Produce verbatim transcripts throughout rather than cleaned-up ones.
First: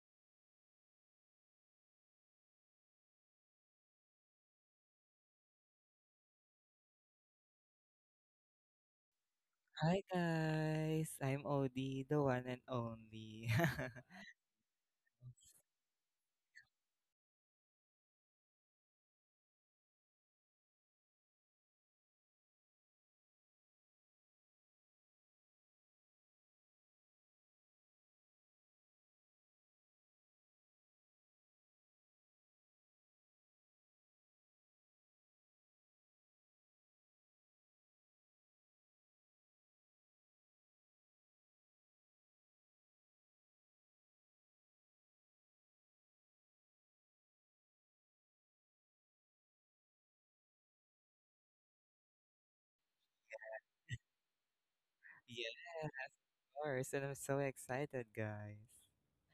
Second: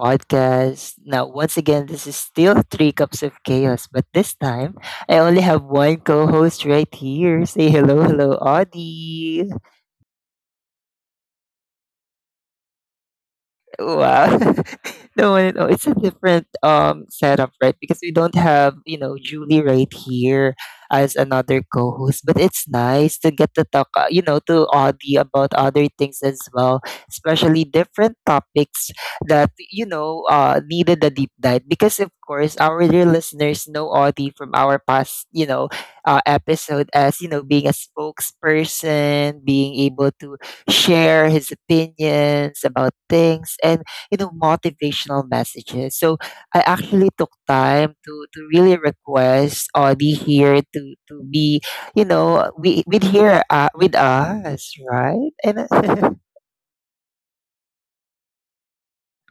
podcast. Now, once again, this is still Three Cups of Chaos, but this time I only have one co host right here. Say hello, hello, Audie. Hi guys, I'm Odie, the one and only. Wow. no, no, no, it's a different um setup, right? Because we don't have, you know, Julie right here as another co-host, but it's nice to get to talk, uh, you know, to Audie about other things as well, especially different topics that, you know, uh needed a deep dive because of course our dear listeners know Audie from our past, you know, uh, episode as, you know, being a spokesperson, being able to share his opinions about things and you know motivational messages. So I actually took time to to really request Audie here to to be you know we with here uh, with us, right? And yes, and I'm so excited, guys.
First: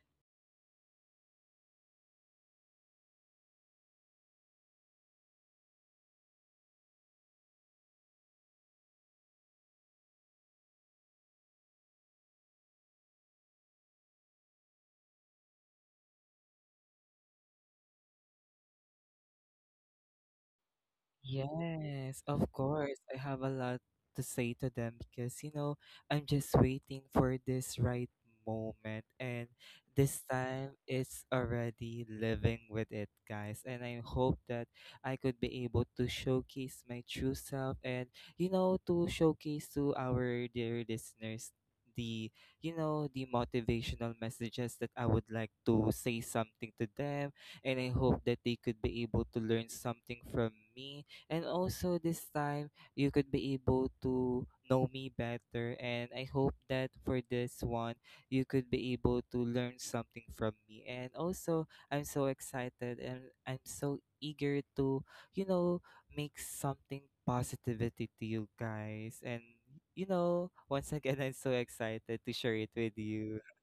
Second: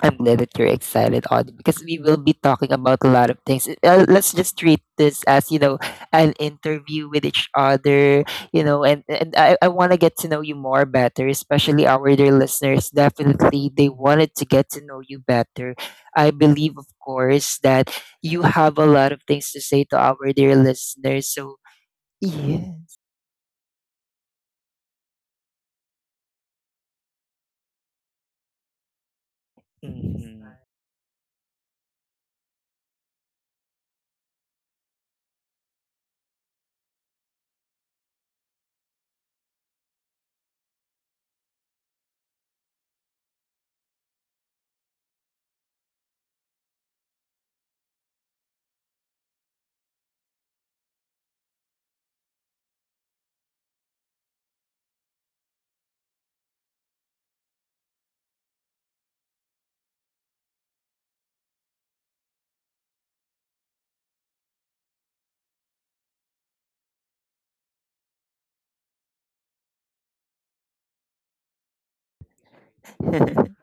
I'm glad that you're excited, Audie, because we will be talking about a lot of things. Uh, let's just treat this as, you know, an interview with each other, you know, and, and I, I want to get to know you more better, especially our dear listeners. Definitely, they wanted to get to know you better. I believe, of course, that you have a lot of things to say to our dear listeners. So, Yes, of yeah. course. I have a lot to say to them because, you know, I'm just waiting for this right moment. And this Mhm. time it's already living with it, guys. And I hope that I could be able to showcase my true self and, you know, to showcase to our dear listeners the you know the motivational messages that I would like to say something to them, and I hope that they could be able to learn something from me. And also this time you could be able to know me better, and I hope that for this one you could be able to learn something from me. And also I'm so excited and I'm so eager to, you know, make something positivity to you guys. And you know, once again I'm so excited to share it with you.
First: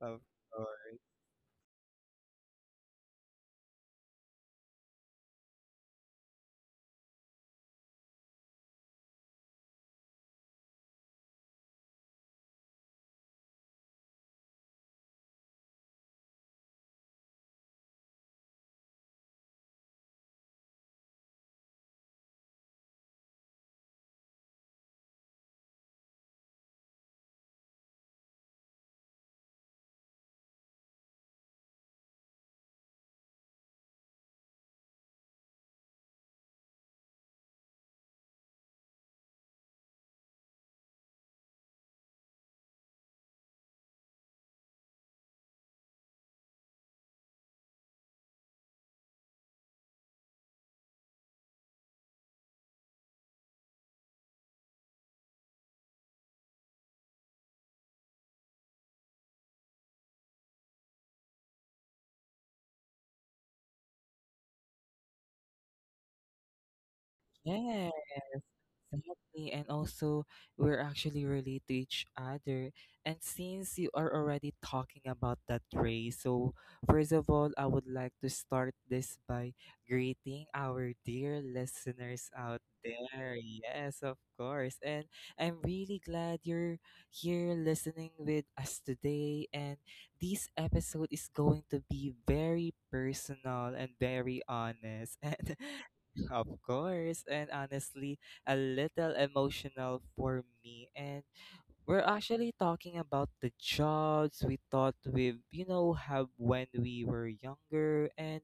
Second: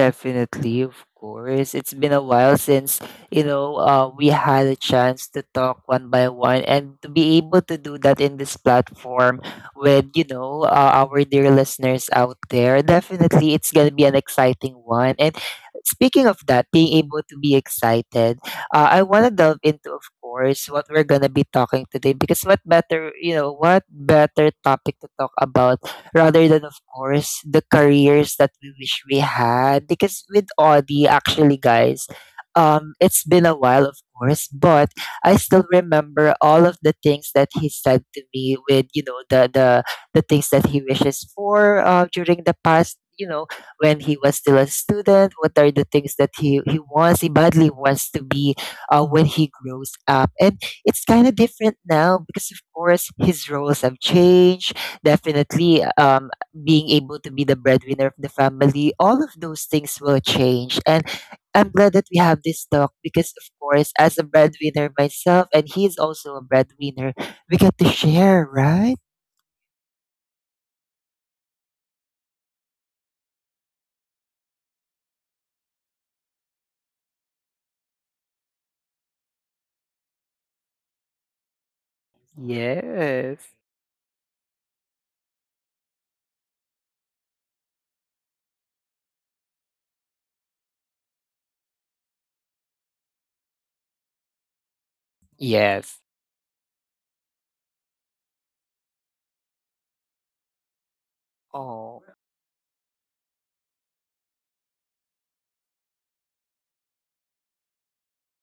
Of of course. It's been a while since, you know, uh, we had a chance to talk one by one and to be able to do that in this platform with, you know, uh, our dear listeners out there. Definitely, it's going to be an exciting one. And speaking of that, being able to be excited, uh, I want to delve into, of course, what we're going to be talking today because what better, you know, what better topic to talk about rather than of course the careers that we wish we had because with Audi actually guys um it's been a while of course, but I still remember all of the things that he said to me with you know the the the things that he wishes for, uh, during the past, you know when he was still a student. What are the things that he he wants he badly wants to be, uh, when he grows up? And it's kind of different now because of course his roles have changed. Definitely, um, being able to be the breadwinner of the family, all of those things will change. And I'm glad that we have this talk because, of course, as a breadwinner myself, and he's also a breadwinner, we get Yes, to share, right? exactly. And also, we're actually related to each other. And since you are already talking about that, Ray, so first of all, I would like to start this by greeting our dear listeners out there. Yes. Yes, of course. And I'm really glad you're here listening with us today. And this episode is going to be very personal and very honest. And Yes. of course, and honestly, a little emotional for me. And we're Oh. actually talking about the jobs we thought we, you know, have when we were younger, and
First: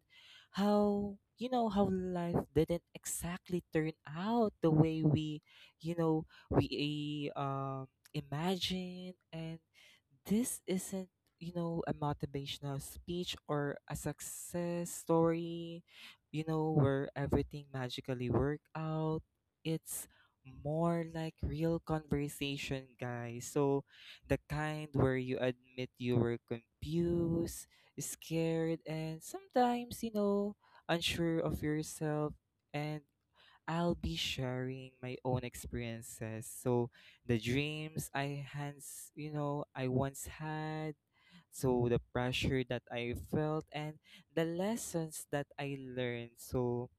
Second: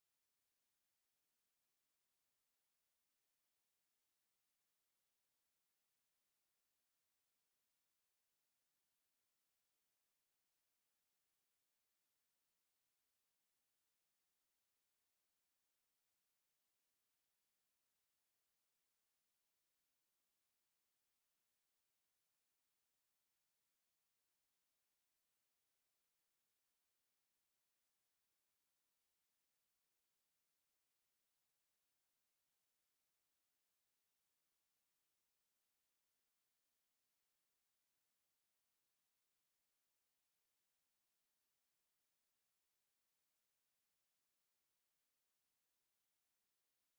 how, you know, how life didn't exactly turn out the way we, you know, we um imagine. And this isn't you know a motivational speech or a success story you know, where everything magically work out. It's more like real conversation, guys. So the kind where you admit you were confused, scared, and sometimes, you know, unsure of yourself. And I'll be sharing my own experiences. So the dreams I hands, you know, I once had. So the pressure that I felt and the lessons that I learned. So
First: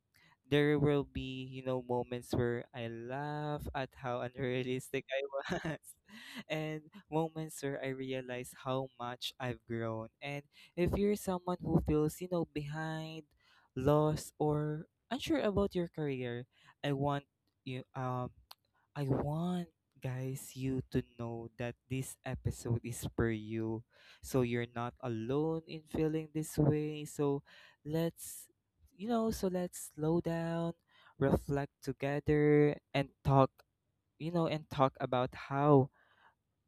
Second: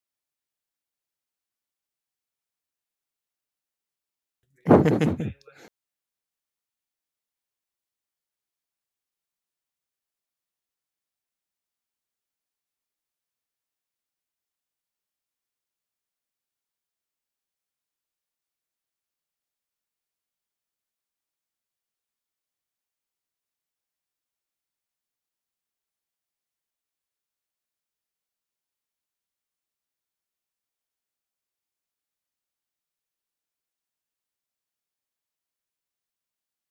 there will be, you know, moments where I laugh at how unrealistic I was, and moments where I realize how much I've grown. And if you're someone who feels, you know, behind, lost, or unsure about your career, I want you um I want guys you to know that this episode is for you. So you're not alone in feeling this way. So let's you know, so let's slow down, reflect together and talk, you know, and talk about how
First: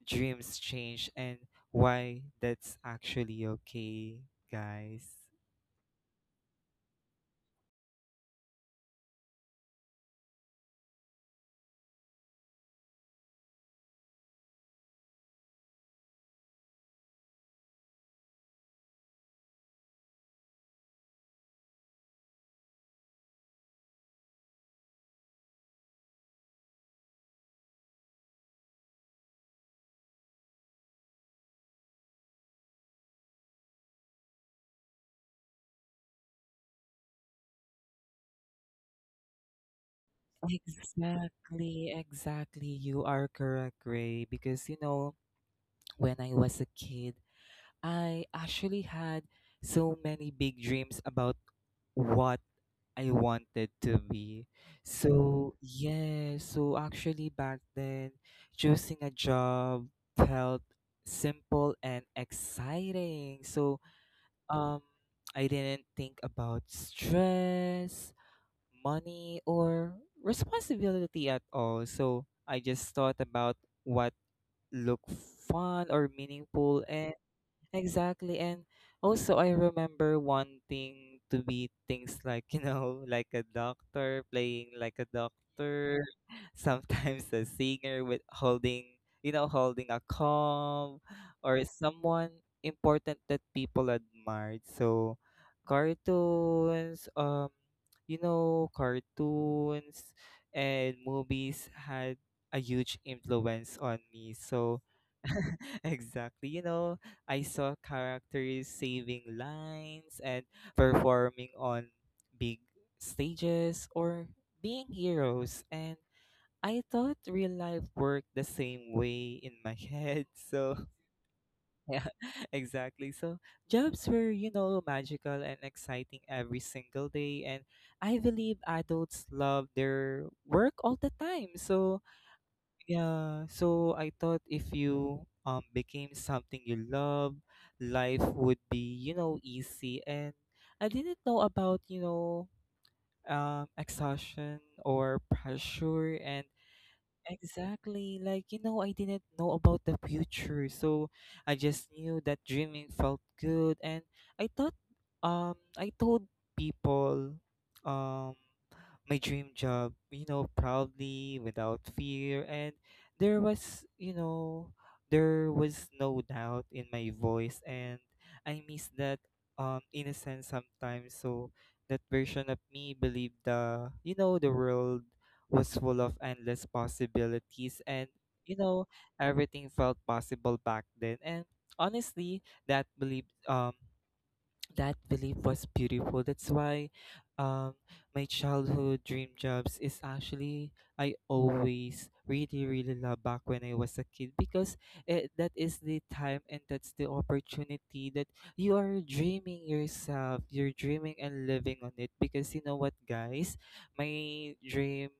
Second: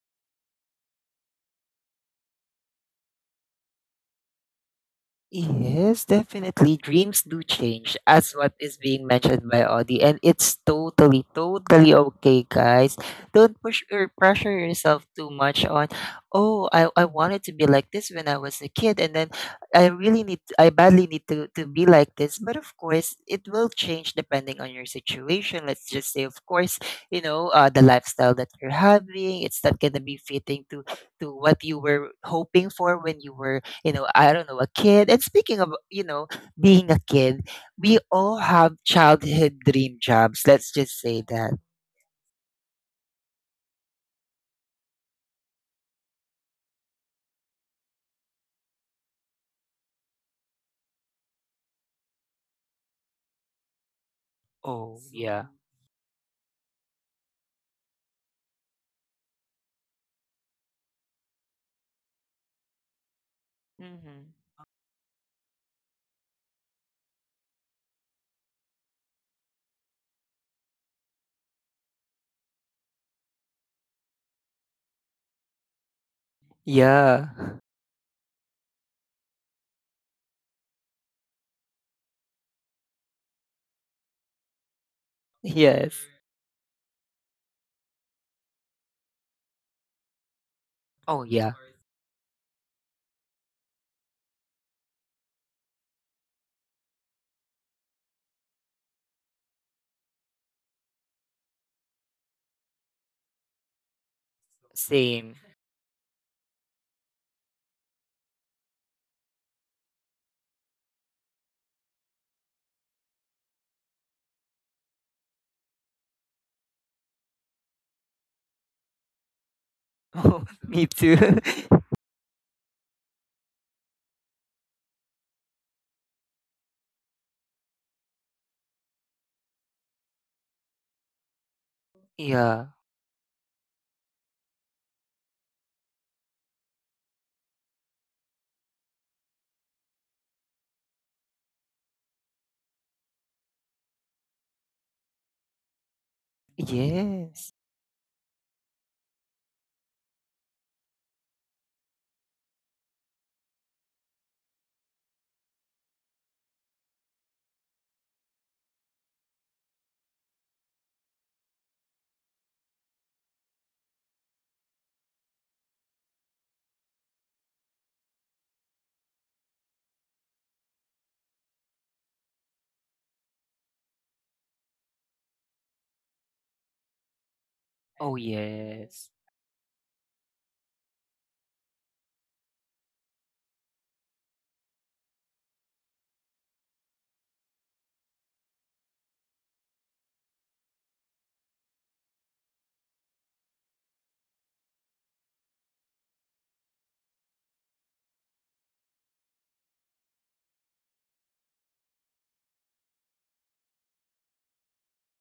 dreams change and why that's actually okay, guys. Yes, definitely. Dreams do change, as what is being mentioned by Audie, and it's totally, totally okay, guys. Don't push or pressure yourself too much on. Oh, I, I wanted to be like this when I was a kid, and then I really need, I badly need to to be like this. But of course, it will change depending on your situation. Let's just say, of course, you know, uh, the lifestyle that you're having, it's not gonna be fitting to to what you were hoping for when you were, you know, I don't know, a kid. And speaking of, you know, being a kid, we all have childhood dream jobs. Let's just say that. Exactly, exactly. You are correct, Ray. Because, you know, when I was a kid, I actually had so many big dreams about what I wanted to be. Oh, yeah. So, yeah, so actually back then, choosing a job felt simple and exciting. So, Hmm. um, I didn't think about stress, money, or responsibility at all. So, I just thought about what looked fun or meaningful. And Yeah. exactly. And also, I remember wanting to be things like, you know, like a doctor, playing like a doctor, Yes. sometimes a singer with holding, you know, holding a comb Oh, yeah. or someone important that people admired. So, cartoons, um, you know, cartoons and movies had a huge influence on me. So, Same. exactly, you know, I saw characters saving lines and performing on big stages or being heroes. And I thought real life worked the same way in my head. Oh, So, me too. yeah, exactly. So, jobs were, you know, magical and exciting every single day. And I believe adults love their work all the time. So, Yeah. yeah, so I thought if you um became something you love, life would be, you know, easy. And I didn't know about, you know, um, exhaustion or pressure. And Yes. exactly. Like, you know, I didn't know about the future. So I just knew that dreaming felt good, and I thought um I told people um my dream job, you know, proudly without fear. And there was, you know, there was no doubt in my voice, and I miss that um innocence sometimes. So that version of me believed the you know the world was full of endless possibilities, and Oh, you know yes. everything felt possible back then. And honestly that belief um that belief was beautiful. That's why um, my childhood dream jobs is actually I always really really love back when I was a kid, because eh, that is the time and that's the opportunity that you are dreaming yourself. You're dreaming and living on it, because you know what, guys, my dream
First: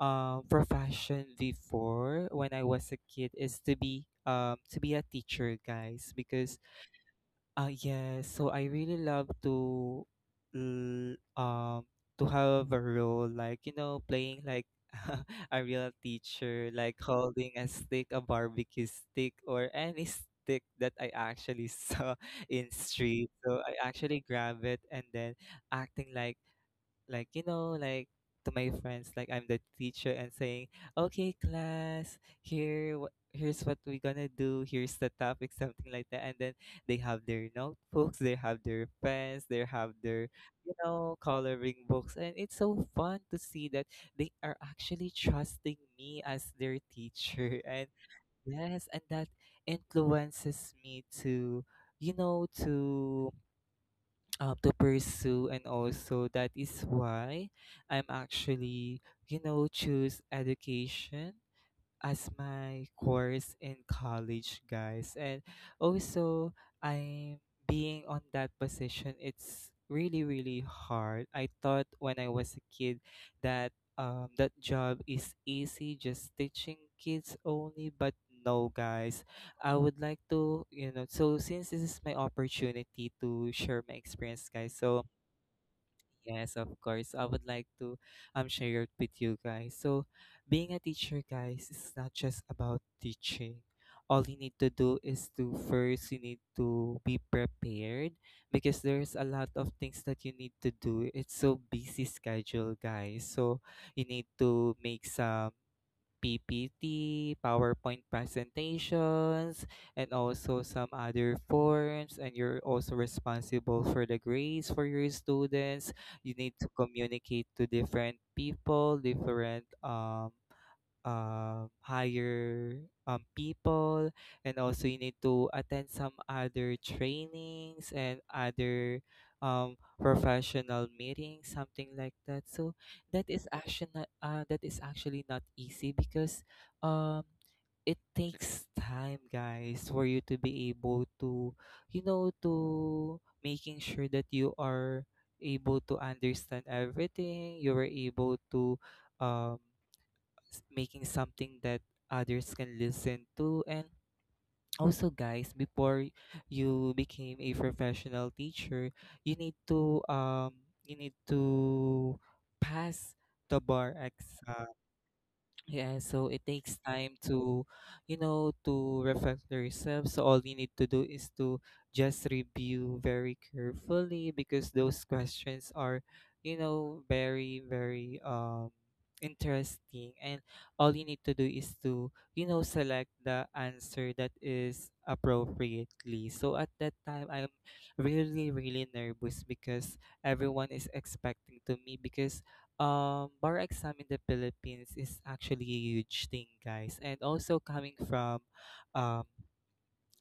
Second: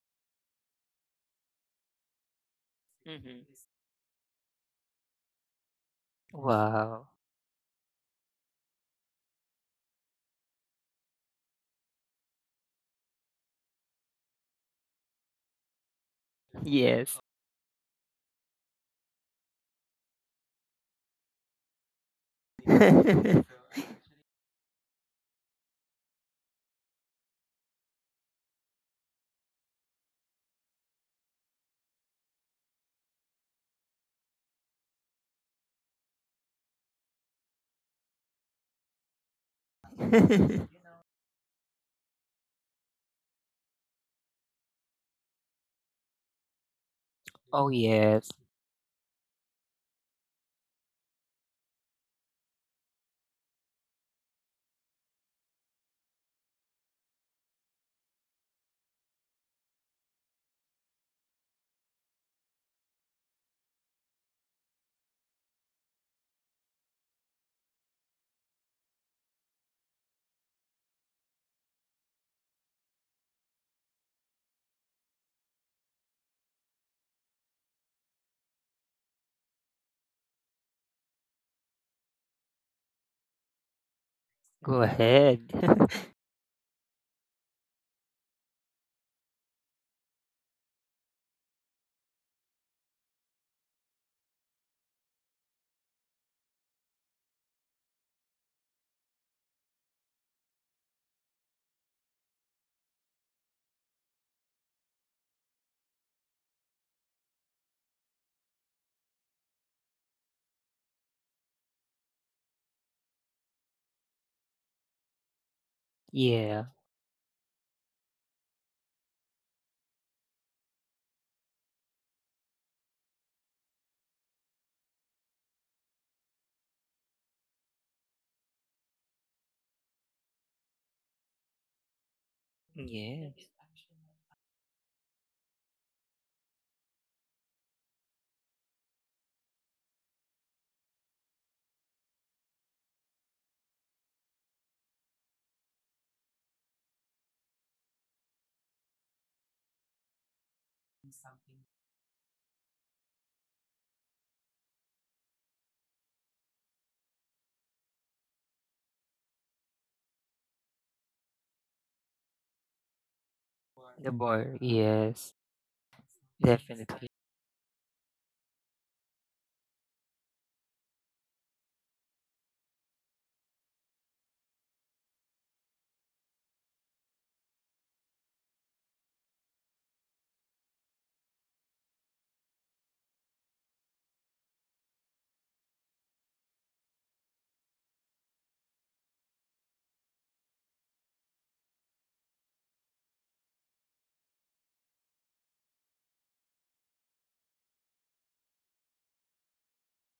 um profession before when I was a kid Hmm. is to be um to be a teacher, guys, because Wow. uh, yes. So I really love to, l- um, to have a role like you know playing like a real teacher, like Yes. holding a stick, a barbecue stick, or any stick that I actually saw in street. So I actually grab it and then acting like like you know like to my friends like I'm the teacher and saying okay class here wh- here's what we're gonna do, here's the topic, something like that. And then they have their notebooks, they have their pens, they have their you know coloring books, and it's so fun to see that they are actually trusting me as their teacher. Oh, And yes. yes, and that influences me to you know to um, to pursue. And also that is why I'm actually you know choose education as my course in college, guys. And also, I'm being on that position. It's really, really hard. I thought when I was a kid that um, that job is easy, just teaching kids only. But no, guys. I would like to, you know. So since this is my opportunity to share my experience, guys. Go So ahead. yes, of course. So, I would like to um share it with you guys. So, being a teacher, guys, is not just about teaching. All you need to do is to first you need to be prepared, because there's a lot of things that you need to do. It's so busy schedule, guys. So you need to make some P P T, PowerPoint presentations, and also some other forms. And you're also responsible for the grades for your students. You need Yeah. to communicate to different people, different um, um, hire um, people. And also you need to attend some other trainings and other um, professional meetings, something like that. So that Yes. is actually not, uh, that is actually not easy, because um, it takes time guys for you to be able to you know to making sure that you are able to understand everything, you were able to um s- making something that others can listen to. And also guys, before you became a professional teacher you need to um you need to pass the bar The bar, exam. yes, Yeah, so it takes definitely. time to, you know, to reflect to yourself. So all you need to do is to just review very carefully, because those questions are, you know, very, very um interesting. And all you need to do is to, you know, select the answer that is appropriately. So at that time, I'm really, really nervous, because everyone is expecting to me because um bar exam in the Philippines is actually a huge thing, guys. And also coming from um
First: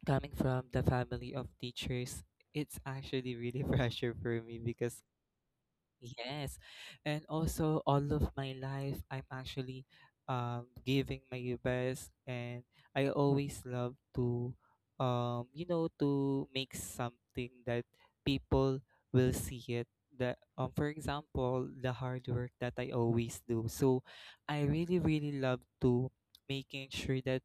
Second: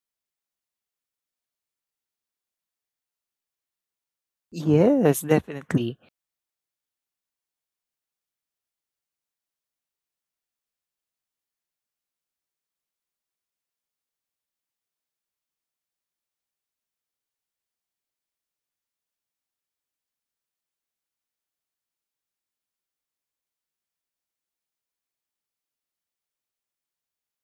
coming from the family of teachers, it's actually really pressure for me, because Yes, definitely. yes. And also all of my life I'm actually um giving my best, and I always love to um you know to make something that people will see it, that um for example the hard work that I always do. So I really really love to making sure that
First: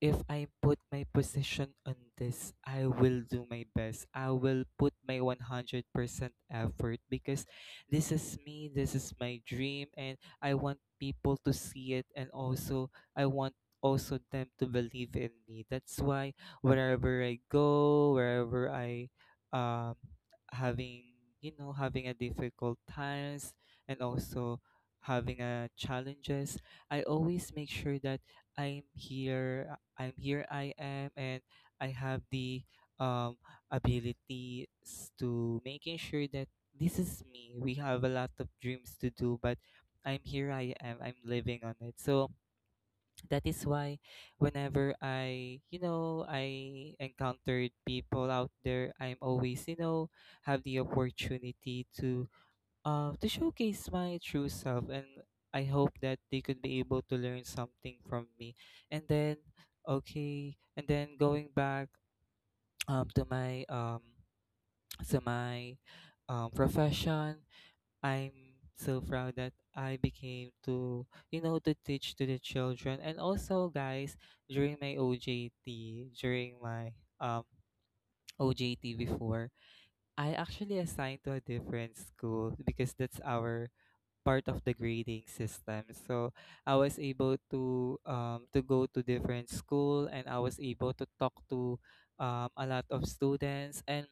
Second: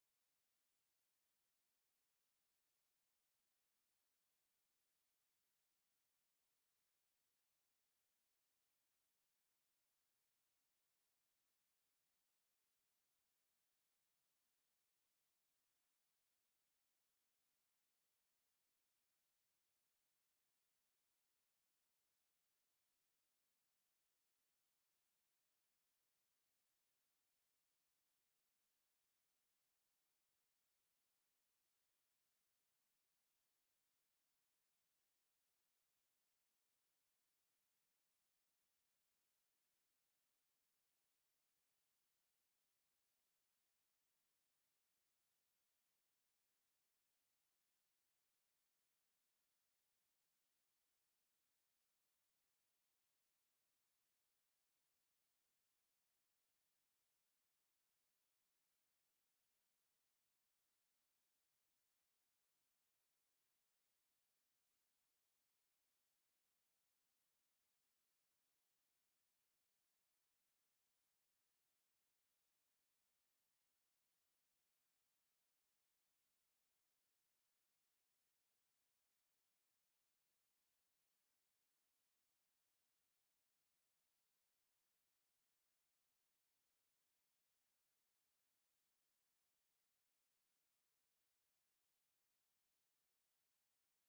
if I put my position on this, I will do my best. I will put my one hundred percent effort, because this is me, this is my dream, and I want people to see it, and also I want also them to believe in me. That's why wherever I go, wherever I um having you know having a difficult times, and also having a challenges, I always make sure that i'm here I'm here I am, and I have the um abilities to making sure that this is me. We have a lot of dreams to do, but I'm here. I am. I'm living on it. So that is why, whenever I, you know, I encountered people out there, I'm always, you know, have the opportunity to, uh, to showcase my true self, and I hope that they could be able to learn something from me. And then, okay, and then going back, um, to my, um, to my, um, profession. I'm so proud that I became to, you know, to teach to the children. And also, guys, during my O J T, during my um, O J T before, I actually assigned to a different school because that's our part of the grading system. So I was able to um, to go to different school, and I was able to talk to um, a lot of students. And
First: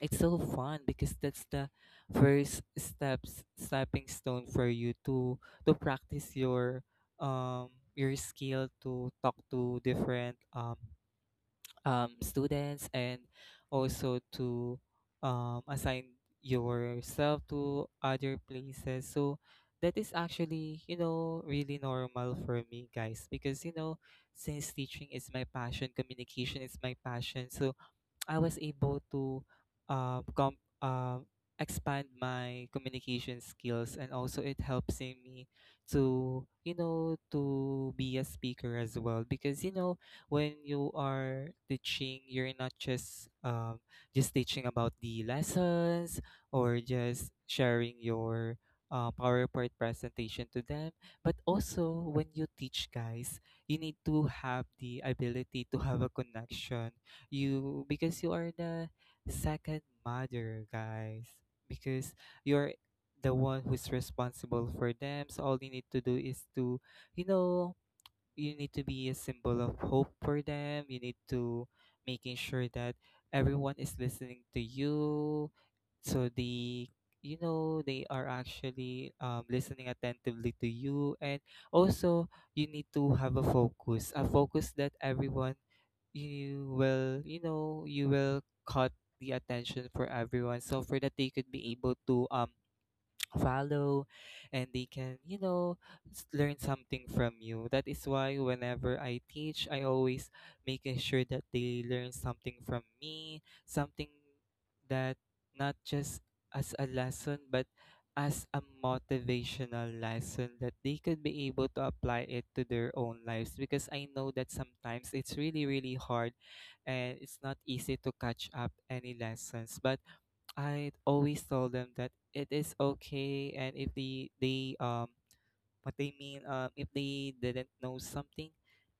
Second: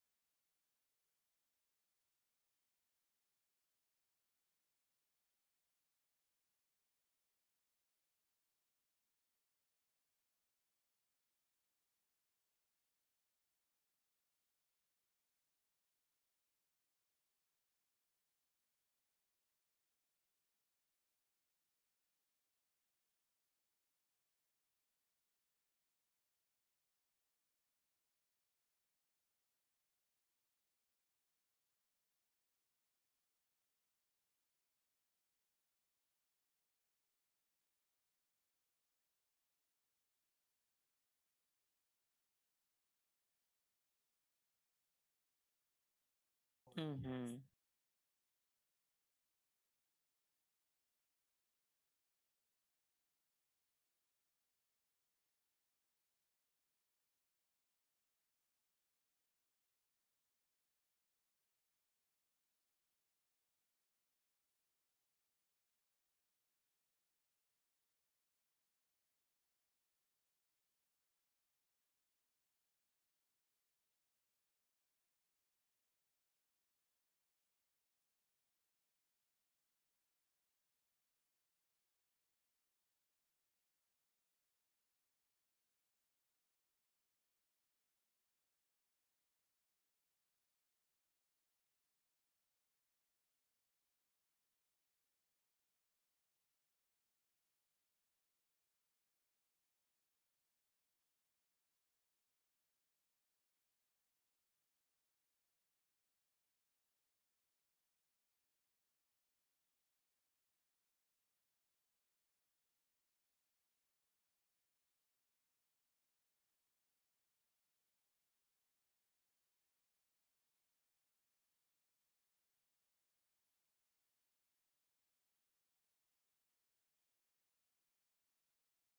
it's so fun because that's the first steps stepping stone for you to to practice your um your skill to talk to different um um students and also to um assign yourself to other places. So that is actually, you know, really normal for me, guys, because you know, since teaching is my passion, communication is my passion. So I was able to uh, com- uh, expand my communication skills, and also it helps in me to, you know, to be a speaker as well. Because you know, when you are teaching, you're not just um, just teaching about the lessons or just Mm-hmm. sharing your uh, PowerPoint presentation to them, but also when you teach, guys, you need to have the ability to have a connection you, because you are the second mother, guys. Because you're the one who's responsible for them. So all you need to do is to, you know, you need to be a symbol of hope for them. You need to making sure that everyone is listening to you, so they, you know, they are actually, um, listening attentively to you. And also, you need to have a focus, a focus that everyone, you will, you know, you will caught the attention for everyone, so for that they could be able to um follow and they can, you know, s- learn something from you. That is why whenever I teach, I always making sure that they learn something from me, something that not just as a lesson, but as a motivational lesson that they could be able to apply it to their own lives. Because I know that sometimes it's really really hard, and it's not easy to catch up any lessons. But I always told them that it is okay, and if the they um what they mean, um, if they didn't know something,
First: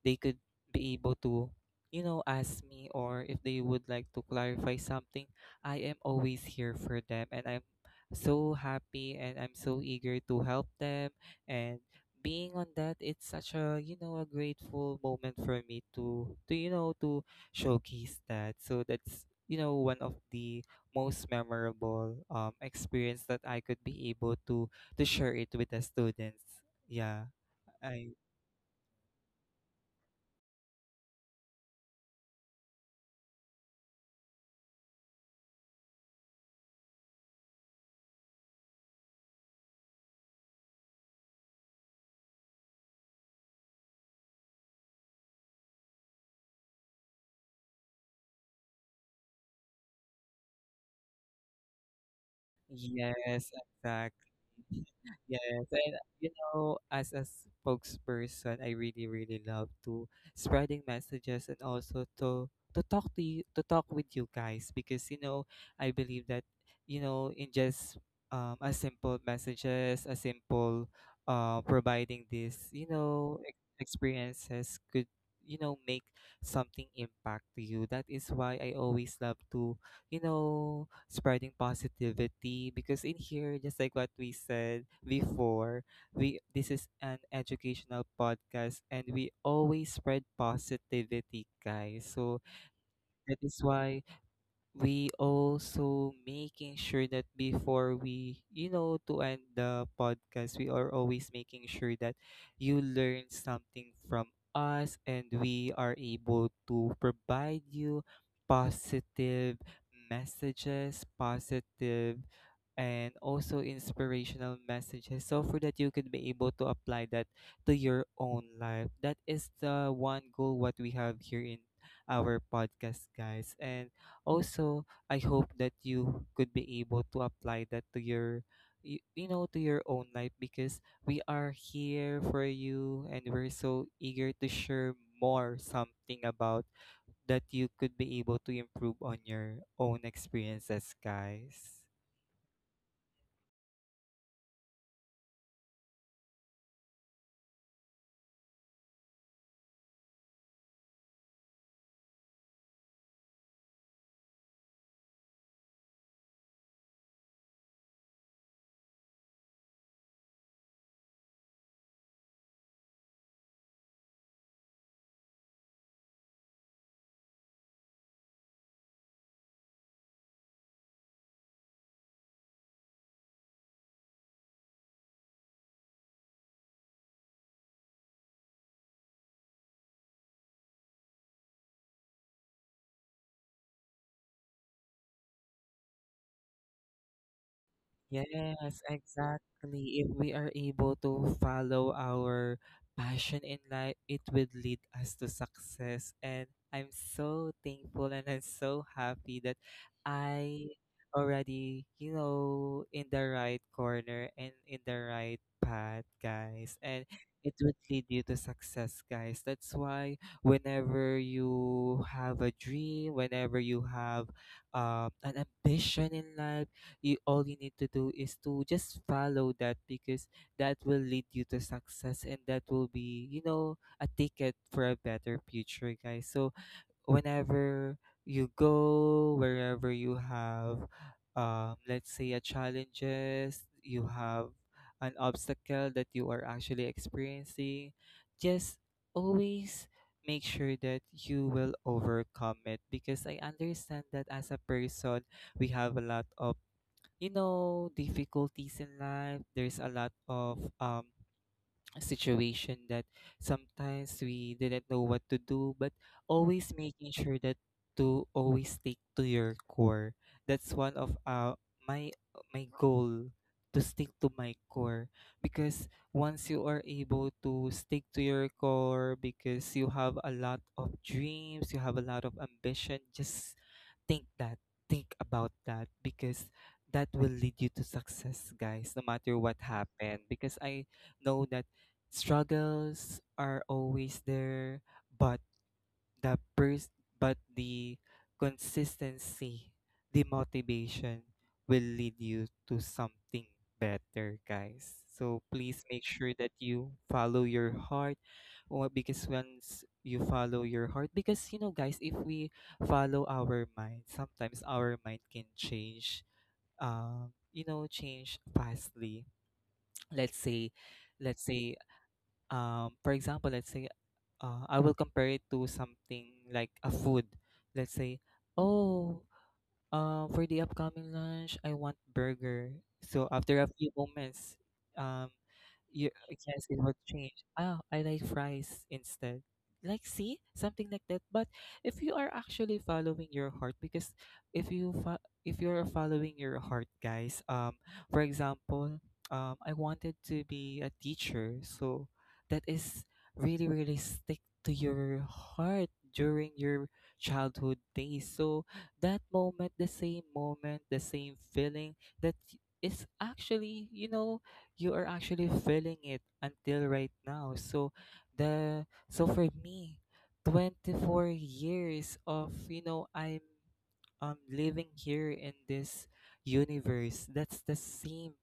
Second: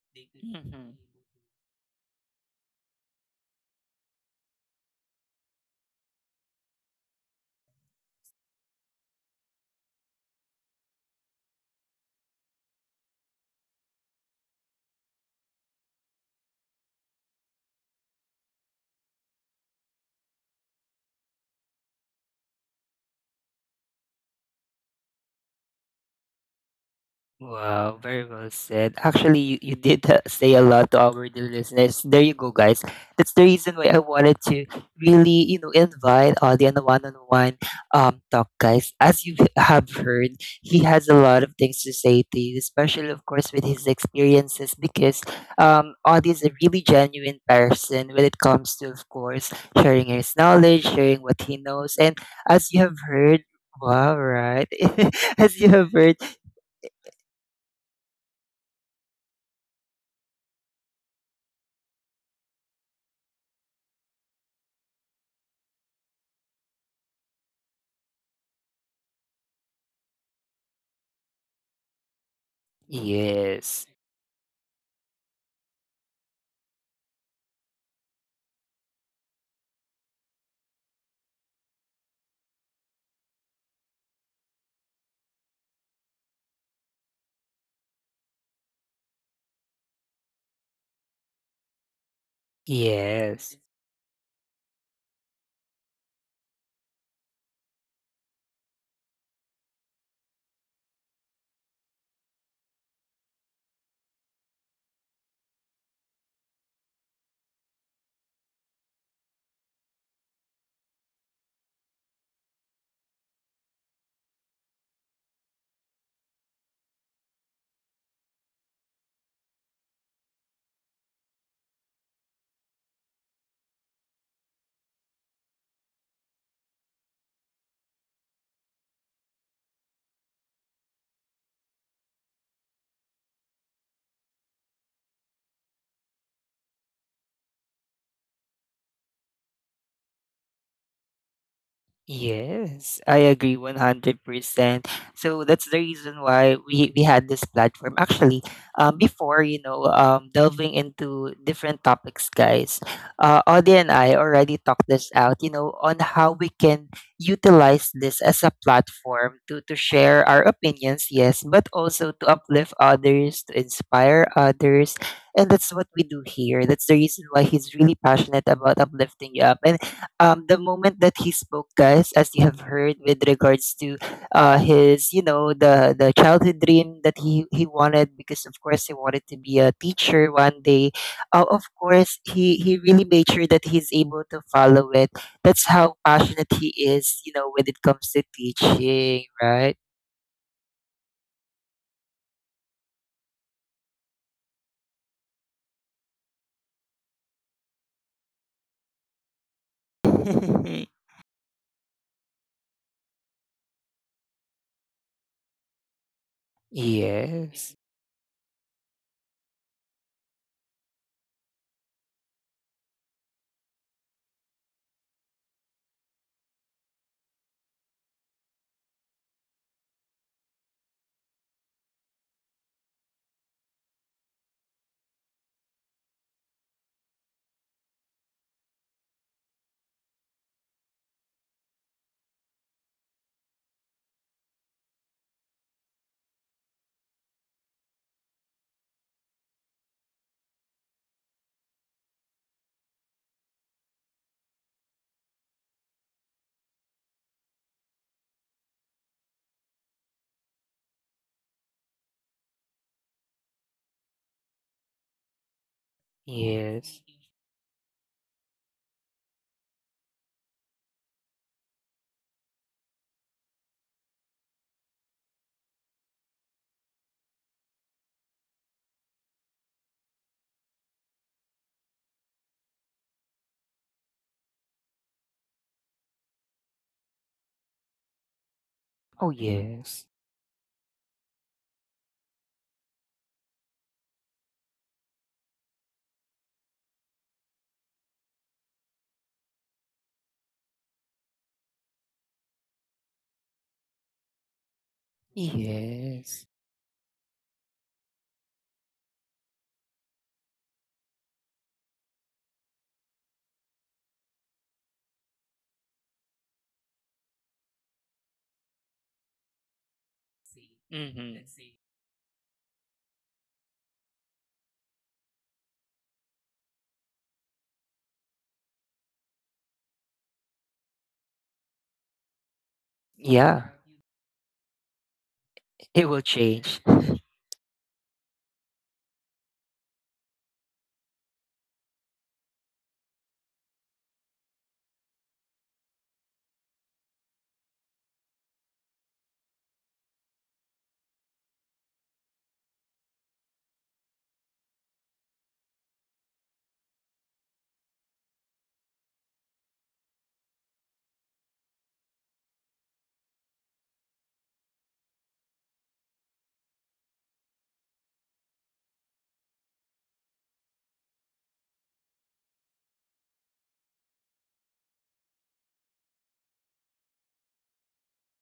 they could Mm-hmm. be able to, you know, ask me, or if they would like to clarify something, I am always here for them. And I'm so happy, and I'm so eager to help them. And being on that, it's such a, you know, a grateful moment for me to, to you know, to showcase that. So that's, you know, one of the most memorable um, experience that I could be able to to share it with the students. Yeah, Wow, I very well said. Actually, you, you did, uh, say a lot to our dear listeners. There you go, guys. That's the reason why I wanted to really, you know, invite Audie on a one-on-one um talk, guys. As you have heard, he has a lot of things to say to you, especially, of course, with his experiences, because um Audie is a really genuine person when it comes to, of course, sharing his knowledge, sharing what he knows, and as you have heard, yes, wow, exactly. right? As Yes, you have and heard. you know, as a spokesperson, I really, really love to spreading messages, and also to to talk to you, to talk with you, guys, because you know, I believe that you know, in just um a simple messages, a simple uh providing this, you know, ex- Yes. experiences could, you know, make something impact to you. That is why I always love to, you know, spreading positivity, because in here, just like what we said before, we this is an educational podcast, and we always spread positivity, guys. So that Yes. is why we also making sure that before we, you know, to end the podcast, we are always making sure that you learn something from us, and we are able to provide you positive messages, positive and also inspirational messages, so for that you could be able to apply that to your own life. That is the one goal what we have here in our podcast, guys. And also, I hope that you could be able to apply that to your you, you know, to your own life, because we are here for you, and we're so eager to share more something about that you could be able to improve on your own experiences, guys. Yes, I agree one hundred percent. So that's the reason why we, we had this platform. Actually, um, before, you know, um, delving into different topics, guys, uh, Audie and I already talked this out, you know, on how we can utilize this as a platform to, to share our opinions, yes, but also to uplift others, to inspire others. And that's what we do here. That's the reason why he's really passionate about uplifting you up. And um, the moment that he spoke, guys, as you have heard with regards to, uh, his, you know, the the childhood dream that he he wanted, because of course he wanted to be a teacher one day. Uh, of course, he he really made sure that he's able to follow it. That's how passionate he is, you know, when it comes to Yes, teaching, right? exactly. If we are able to follow our passion in life, it would lead us to success. And I'm so thankful and I'm so happy that I already, you know, in the right corner and in the right path, guys. And it would Yes, lead you to success, guys. That's why whenever you have a dream, whenever you have um, an ambition in life, you all you need to do is to just follow that, because that will lead you to success, and that will be, you know, a ticket for a better future, guys. So whenever you go, wherever you have um let's say a challenges, you have an obstacle that you are actually experiencing, just always make sure that you will overcome it. Because I understand that as a person, we have a lot of, you know, difficulties in life. There's a lot of um situation that sometimes we didn't know what to do, but always yes, making sure that to always stick to your core. That's one of uh, my my goal to stick to my core, because once you are able to stick to your core, because you have a lot of dreams, you have a lot of ambition, just think that, think about that, because that will lead you to success, guys, no oh matter what yes, happened. Because I know that struggles are always there, but the pers- but the consistency, the motivation will lead you to something better, guys. So please make sure yes. that you follow your heart, or because once you follow your heart, because you know, guys, if we follow our mind, sometimes our mind can change, um you know, change fastly, let's say Hmm. let's say um, for example, let's say uh, I will compare it to something like a food. Let's say, oh, um, for the upcoming lunch, I want burger. So after a Yeah, few moments, um, it you, will yes, it change. would change. Ah, I like fries instead. Like, see, something like that. But if you are actually following your heart, because if you fo- if you're following your heart, guys, um, for example, um, I wanted to be a teacher, so that is really, really stick to your heart during your childhood days. So that moment, the same moment, the same feeling that y- is actually, you know, you are actually feeling it until right now. So the so for me, twenty-four years of, you know, I'm um living here in this universe. That's the same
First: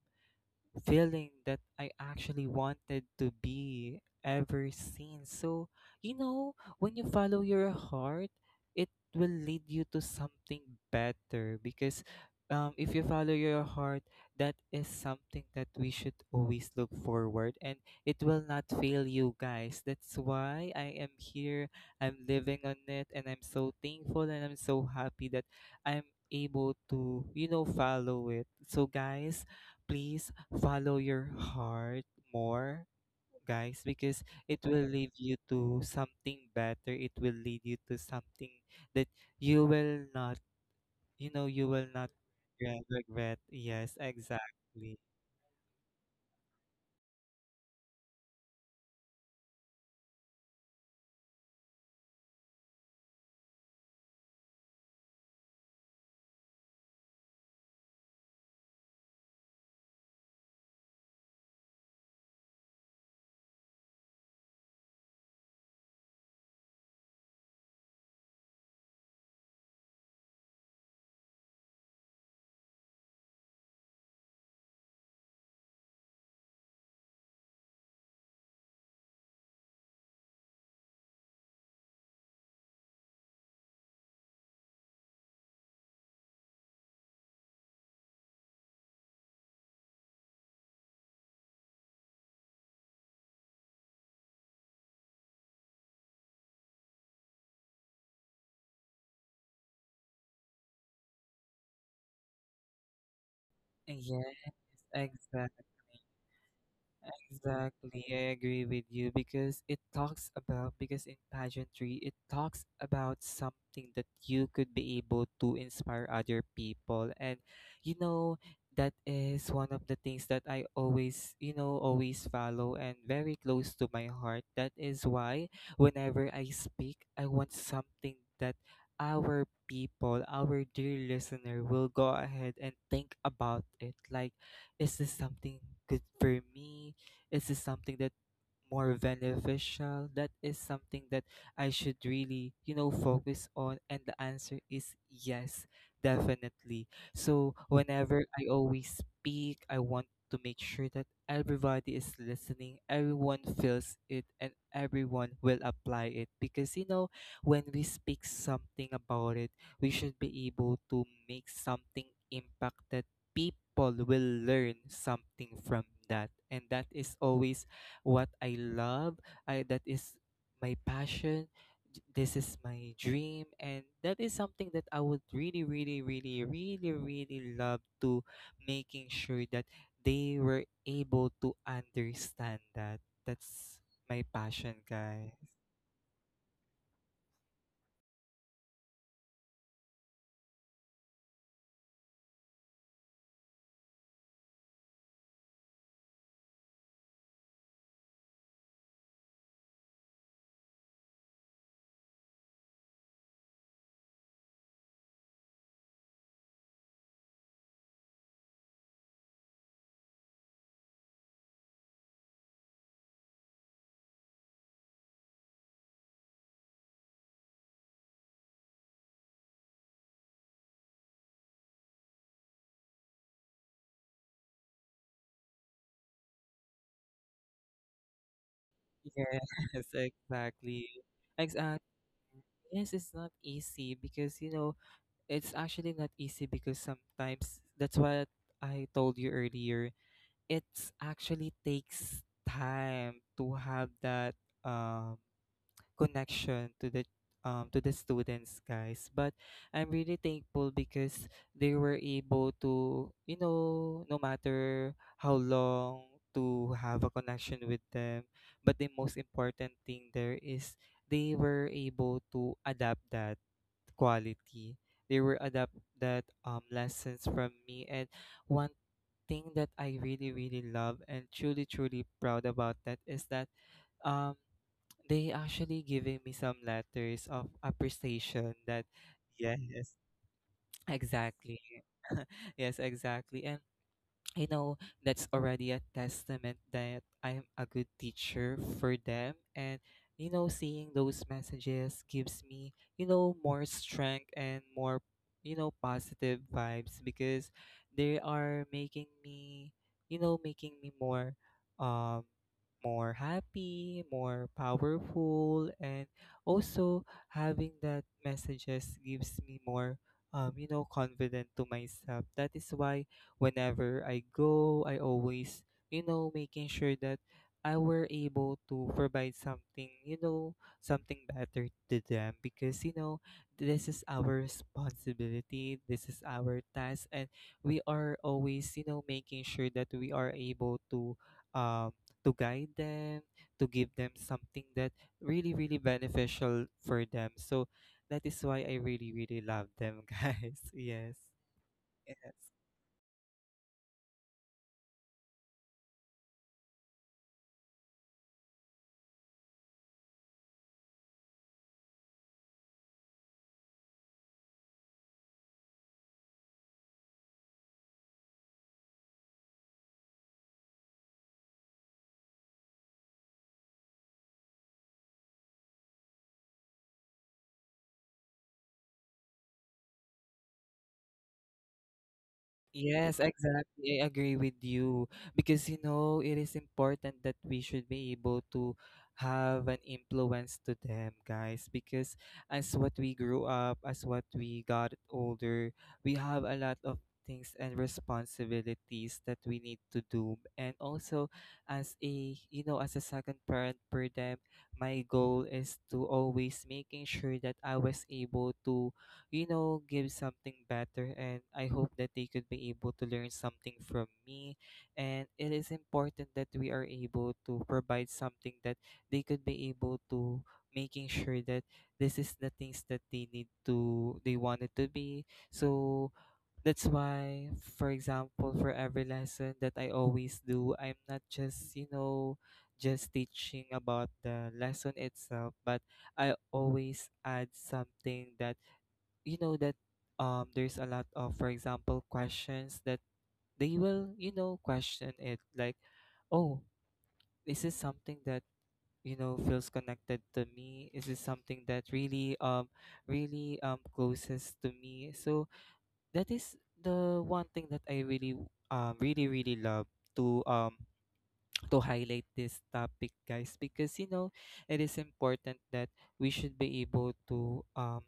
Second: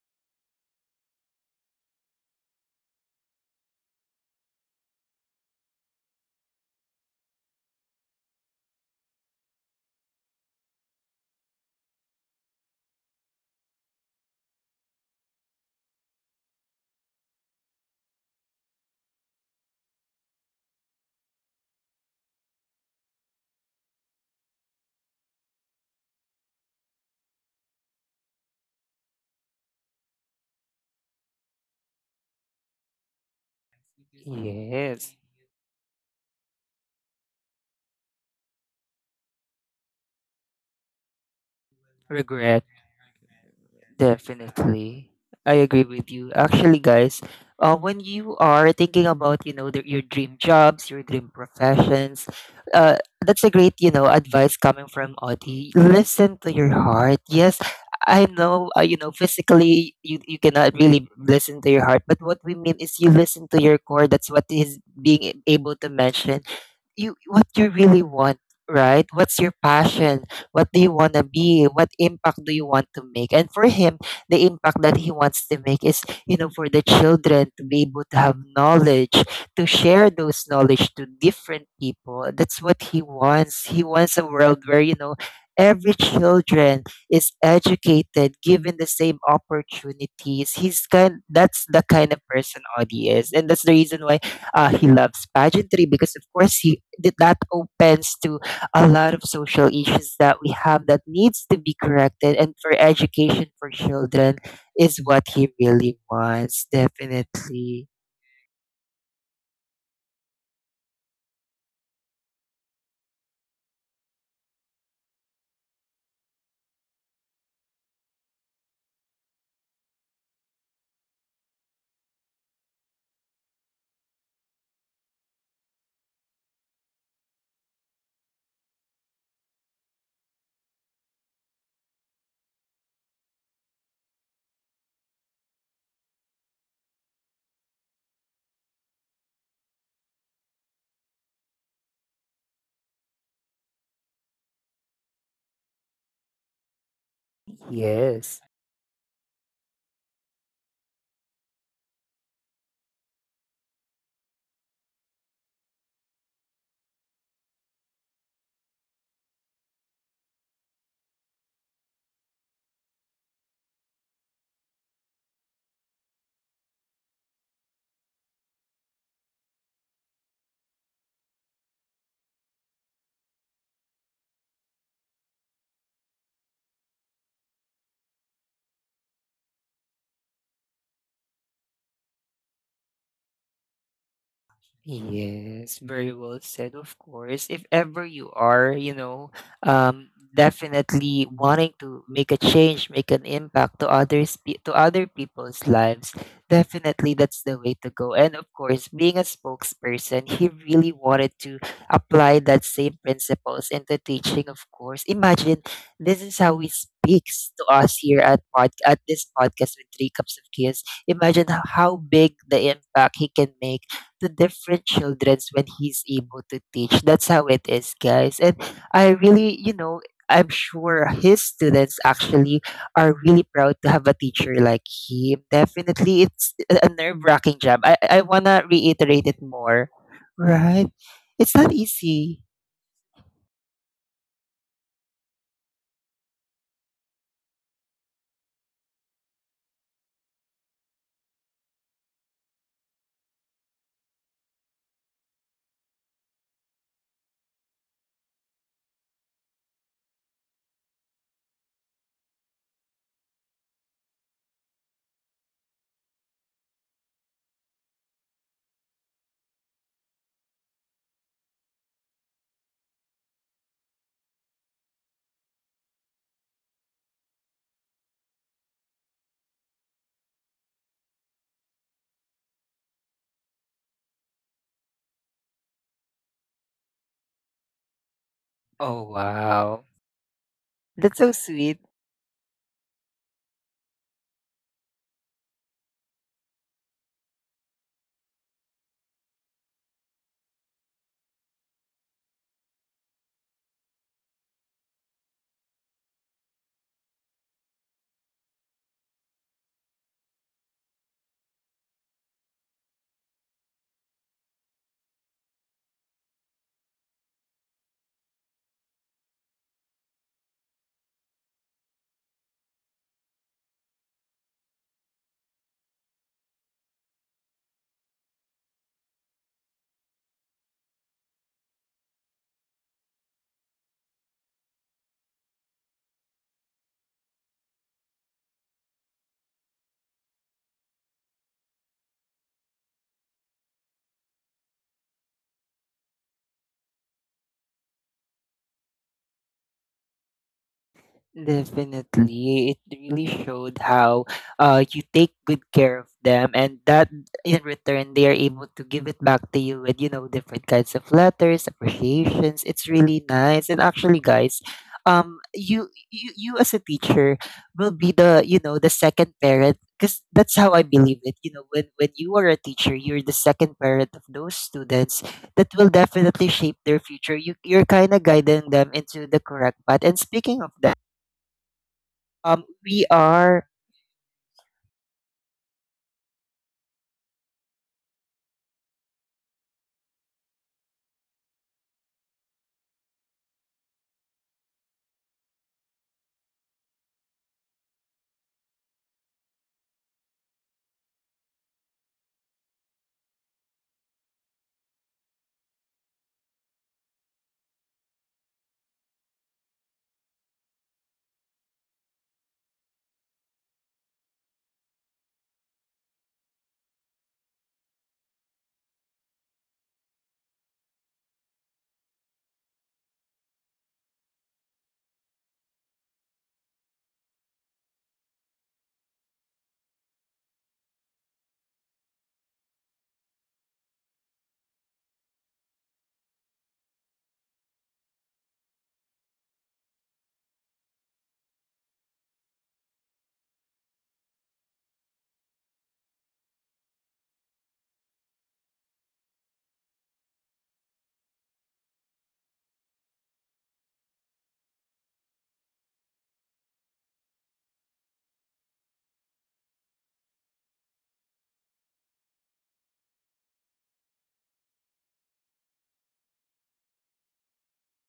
feeling that I actually wanted to be ever since. So, you know, when you follow your heart, it will lead you to something better, because um, if you follow your heart, that is something that we should always look forward, and it will not fail you, guys. That's why I am here. I'm living on it, and I'm so thankful and I'm so happy that I'm able to, you know, follow it. So guys, please follow your heart more, guys, because it will lead Yes, you to something better, it will lead you to something that you will not, you know, you will not regret, re- regret. Yes, exactly. definitely. I agree with you. Actually, guys, uh, when you are thinking about, you know, the, your dream jobs, your dream professions, uh, that's a great, you know, advice coming from Audie. Listen to your heart. Yes, I know, uh, you know, physically you, you cannot really listen to your heart, but what we mean is you listen to your core. That's what he's being able to mention. You, what you really want, right? What's your passion? What do you want to be? What impact do you want to make? And for him, the impact that he wants to make is, you know for the children to be able to have knowledge, to share those knowledge to different people. That's what he wants he wants a world where, you know every children is educated, given the same opportunities. He's kind That's the kind of person Audie is, and that's the reason why, uh, he loves pageantry, because of course he that that opens to a lot of social issues that we have that needs to be corrected, and for education for Yes, children is what he exactly. really wants. Definitely. Exactly, I agree with you, because it talks about, because in pageantry, it talks about something that you could be able to inspire other people. And you know, that is one of the things that I always, you know, always follow and very close to my heart. That is why whenever I speak, I want something that our people, our dear listener, will go ahead and think about it, like, is this something good for me, is this something that more beneficial? That is something that I should really, you know, focus on. And the answer is yes, definitely. So whenever Yes. I always speak, I want to make sure that everybody is listening, everyone feels it, and everyone will apply it. Because, you know, when we speak something about it, we should be able to make something impacted, people will learn something from that, and that is always what I love. I That is my passion. J- this is my dream, and that is something that I would really really really really really love to making sure that they were able to understand that. That's my passion, guys. Yes, very well said, of course. If ever you are, you know, um, definitely wanting to make a change, make an impact to others, pe- to other people's lives, definitely that's the way to go. And of course, being a spokesperson, he really wanted to apply that same principles into teaching, of course. Imagine this is how he speaks to us here at pod- at this podcast with Three Cups of Chaos. Imagine h- how big the impact he can make to different childrens when he's able to teach. That's how it is, guys. And I really, you know, I'm sure his students actually are really proud to have a teacher like him. Definitely, it's a nerve wracking job. I, I want to reiterate it Yes. more. Exactly. Right? It's not Exactly. easy. Yes, it's not easy because you know, it's actually not easy, because sometimes that's what I told you earlier. It's actually takes time to have that um connection to the um, to the students, guys. But I'm really thankful because they were able to, you know, no matter how long, to have a connection with them. But the most important thing there is, they were able to adapt that quality, they were adapt that um, lessons from me. And one thing that I really really love and truly truly proud about that is that um they actually giving me some letters of appreciation. That Oh, wow. yes, That's so exactly. sweet. Yes, exactly. And I know that's already a testament that I'm a good teacher for them. And, you know, seeing those messages gives me, you know, more strength and more, you know, positive vibes, because they are making me, you know, making me more, um, more happy, more powerful. And also having that messages gives me more, um, you know, confident to myself. That is why whenever I go, I always, you know, making sure that I were able to provide something, you know, something better to them because, you know, this is our responsibility, this is our task, and we are always, you know, making sure that we are able to, um, to guide them, to give them something that really, really beneficial for them. So that is why I really, really love them, guys. Yes. Yes. Definitely. It really showed how, uh, you take good care of them, and that in return they are able to give it back to you with, you know, different kinds of letters, appreciations. It's really nice. And actually guys, um you you, you as a teacher will be the, you know, the second parent, because that's how I believe it. You know, when when you are a teacher, you're the second parent of those students that will definitely shape their future. You you're kinda guiding them into the correct path. And speaking of that, um, we Yes, are, exactly. I agree with you because you know it is important that we should be able to have an influence to them, guys. Because as what we grew up, as what we got older, we have a lot of things and responsibilities that we need to do. And also, as a you know, as a second parent for them, my goal is to always making sure that I was able to, you know, give something better. And I hope that they could be able to learn something from me. And it is important that we are able to provide something that they could be able to making sure that this is the things that they need to they want it to be. So that's why, for example, for every lesson that I always do, I'm not just you know just teaching about the lesson itself, but I always add something that, you know that um there's a lot of, for example, questions that they will, you know question it, like, oh, is this something that, you know feels connected to me, is this something that really um really um closest to me. So that is the one thing that I really, um really, really love to um to highlight this topic, guys, because you know it is important that we should be able to, um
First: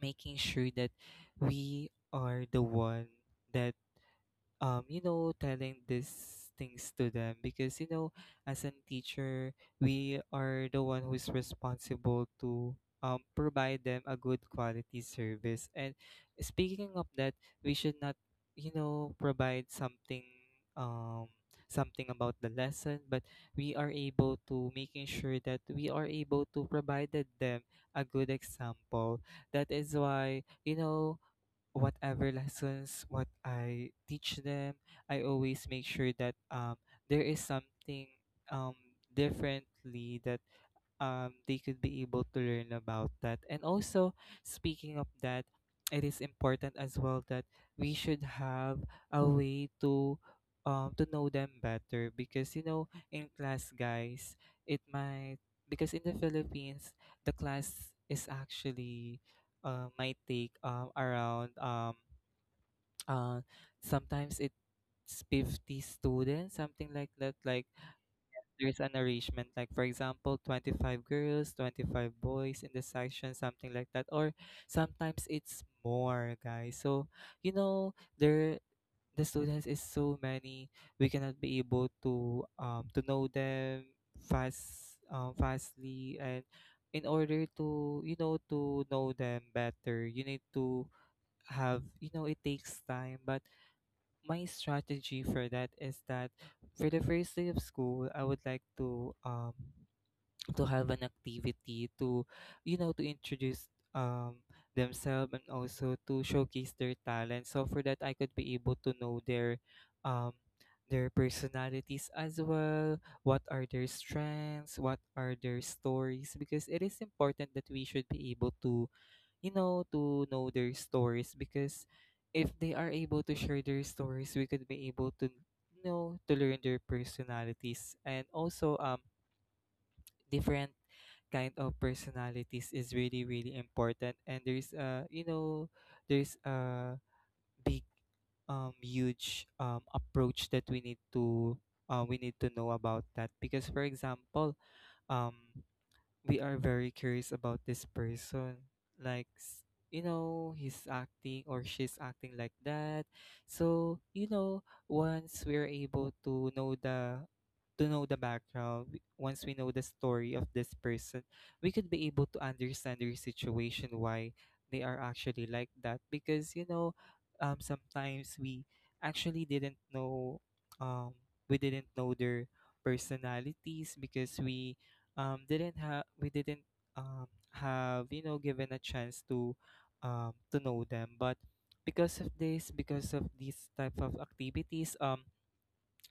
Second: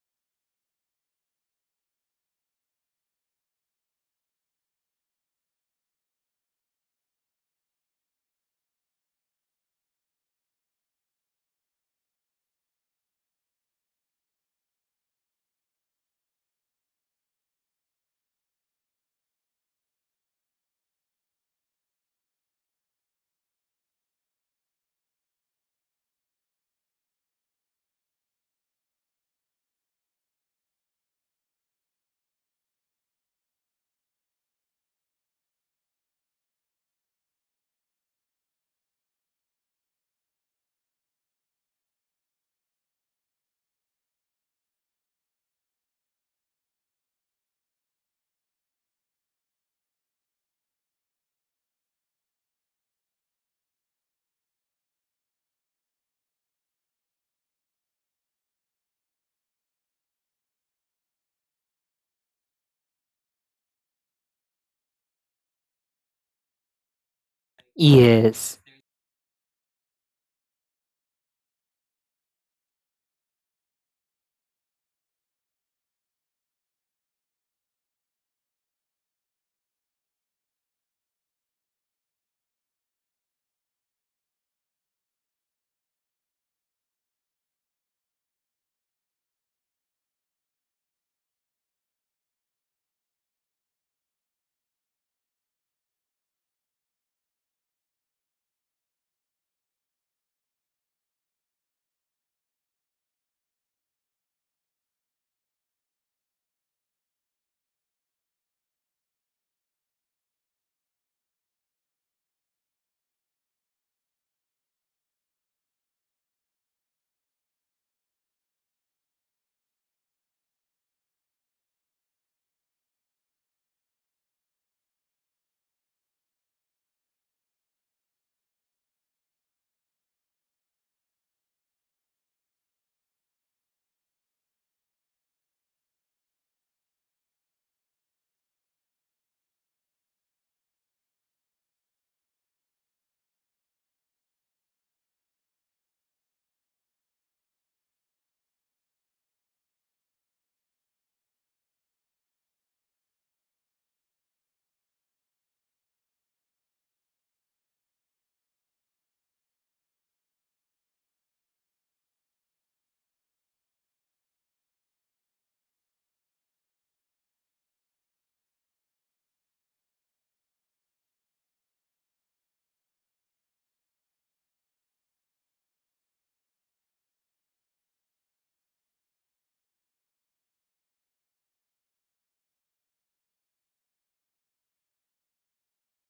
making sure that we are the one that, um you know telling these things to them, because you know as a teacher, we are the one who's responsible to, um provide them a good quality service. And speaking of that, we should not, you know provide something um something about the lesson, but we are able to making sure that we are able to provide them a good example. That is why, you know whatever lessons what I teach them, I always make sure that, um there is something, um differently, um, they could be able to learn about that. And also, speaking of that, it is important as well that we should have a way to um, to know them better, because you know in class, guys, it might. Because in the Philippines, the class is actually, uh, might take, um, around, um, uh, sometimes it's fifty students, something like that, like yes, there's an arrangement, like for example, twenty-five girls, twenty-five boys in the section, something like that, or sometimes it's more, guys. So, you know there, the students is so many, we cannot be able to um to know them fast, um fastly. And in order to you know to know them better, you need to have, you know it takes time. But my strategy for that is that for the first day of school, I would like to um to have an activity to, you know to introduce, um themselves, and also to showcase their talent. So for that, I could be able to know their, um their personalities as well, what are their strengths, what are their stories, because it is important that we should be able to, you know, to know their stories, because if they are able to share their stories, we could be able to you know to learn their personalities. And also, um different kind of personalities is really, really important, and there's uh you know there's a big, um huge, um approach that we need to uh, we need to know about that. Because for example, um we are very curious about this person, like, s- you know he's acting, or she's acting like that. So, you know once we're able to know the to know the background, w- once we know the story of this person, we could be able to understand their situation, why they are actually like that. Because you know um sometimes we actually didn't know, um we didn't know their personalities, because we, um didn't have, we didn't, um have, you know given a chance to um to know them. But because of this because of these type of activities, um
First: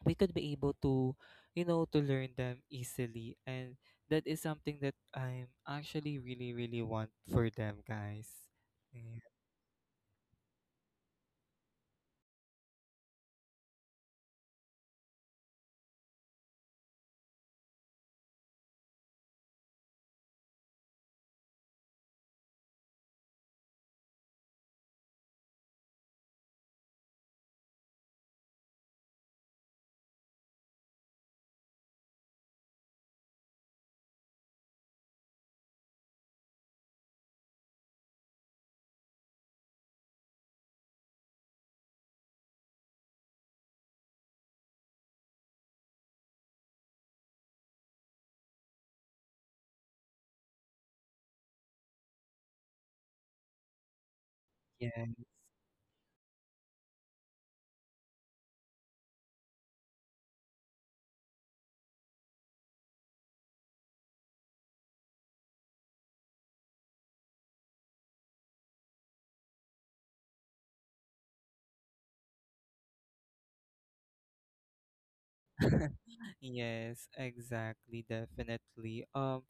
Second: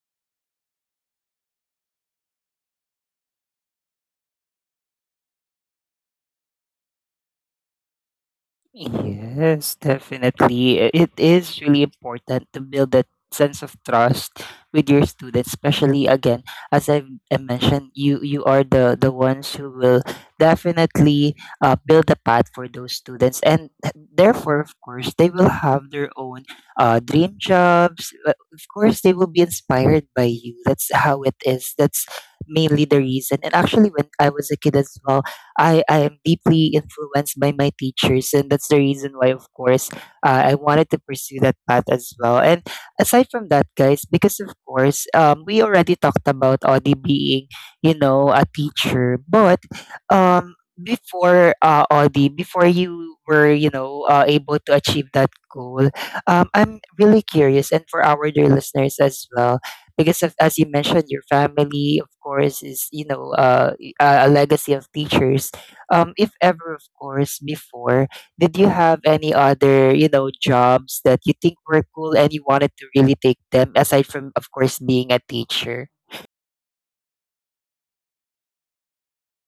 we could be able to, you know to learn them easily, and that is something that I'm actually really, really want for them, guys. yes, definitely. I- It is really important to build that sense of trust with your students, especially again, as I've, I mentioned, you you are the the ones who will definitely, uh, build a path for those students, and th- therefore, of course, they will have their own, uh, dream jobs. Uh, Of course, they will be inspired by you. That's how it is. That's mainly the reason. And actually, when I was a kid as well. I, I am deeply influenced by my teachers, and that's the reason why, of course, uh, I wanted to pursue that path as well. And aside from that, guys, because of course, um, we already talked about Audie being, you know, a teacher, but um, before, uh, Audie, before you were, you know, uh, able to Yeah. achieve that goal, um, I'm really curious, and for our dear listeners as well, because of, as you mentioned, your family, of course, is, you know, uh, uh, a legacy of teachers. Um, if ever, of course, before, did you have any other, you know, jobs that you think were cool and you wanted to really take them aside from, of course, being a teacher? Yes, exactly, definitely. Um,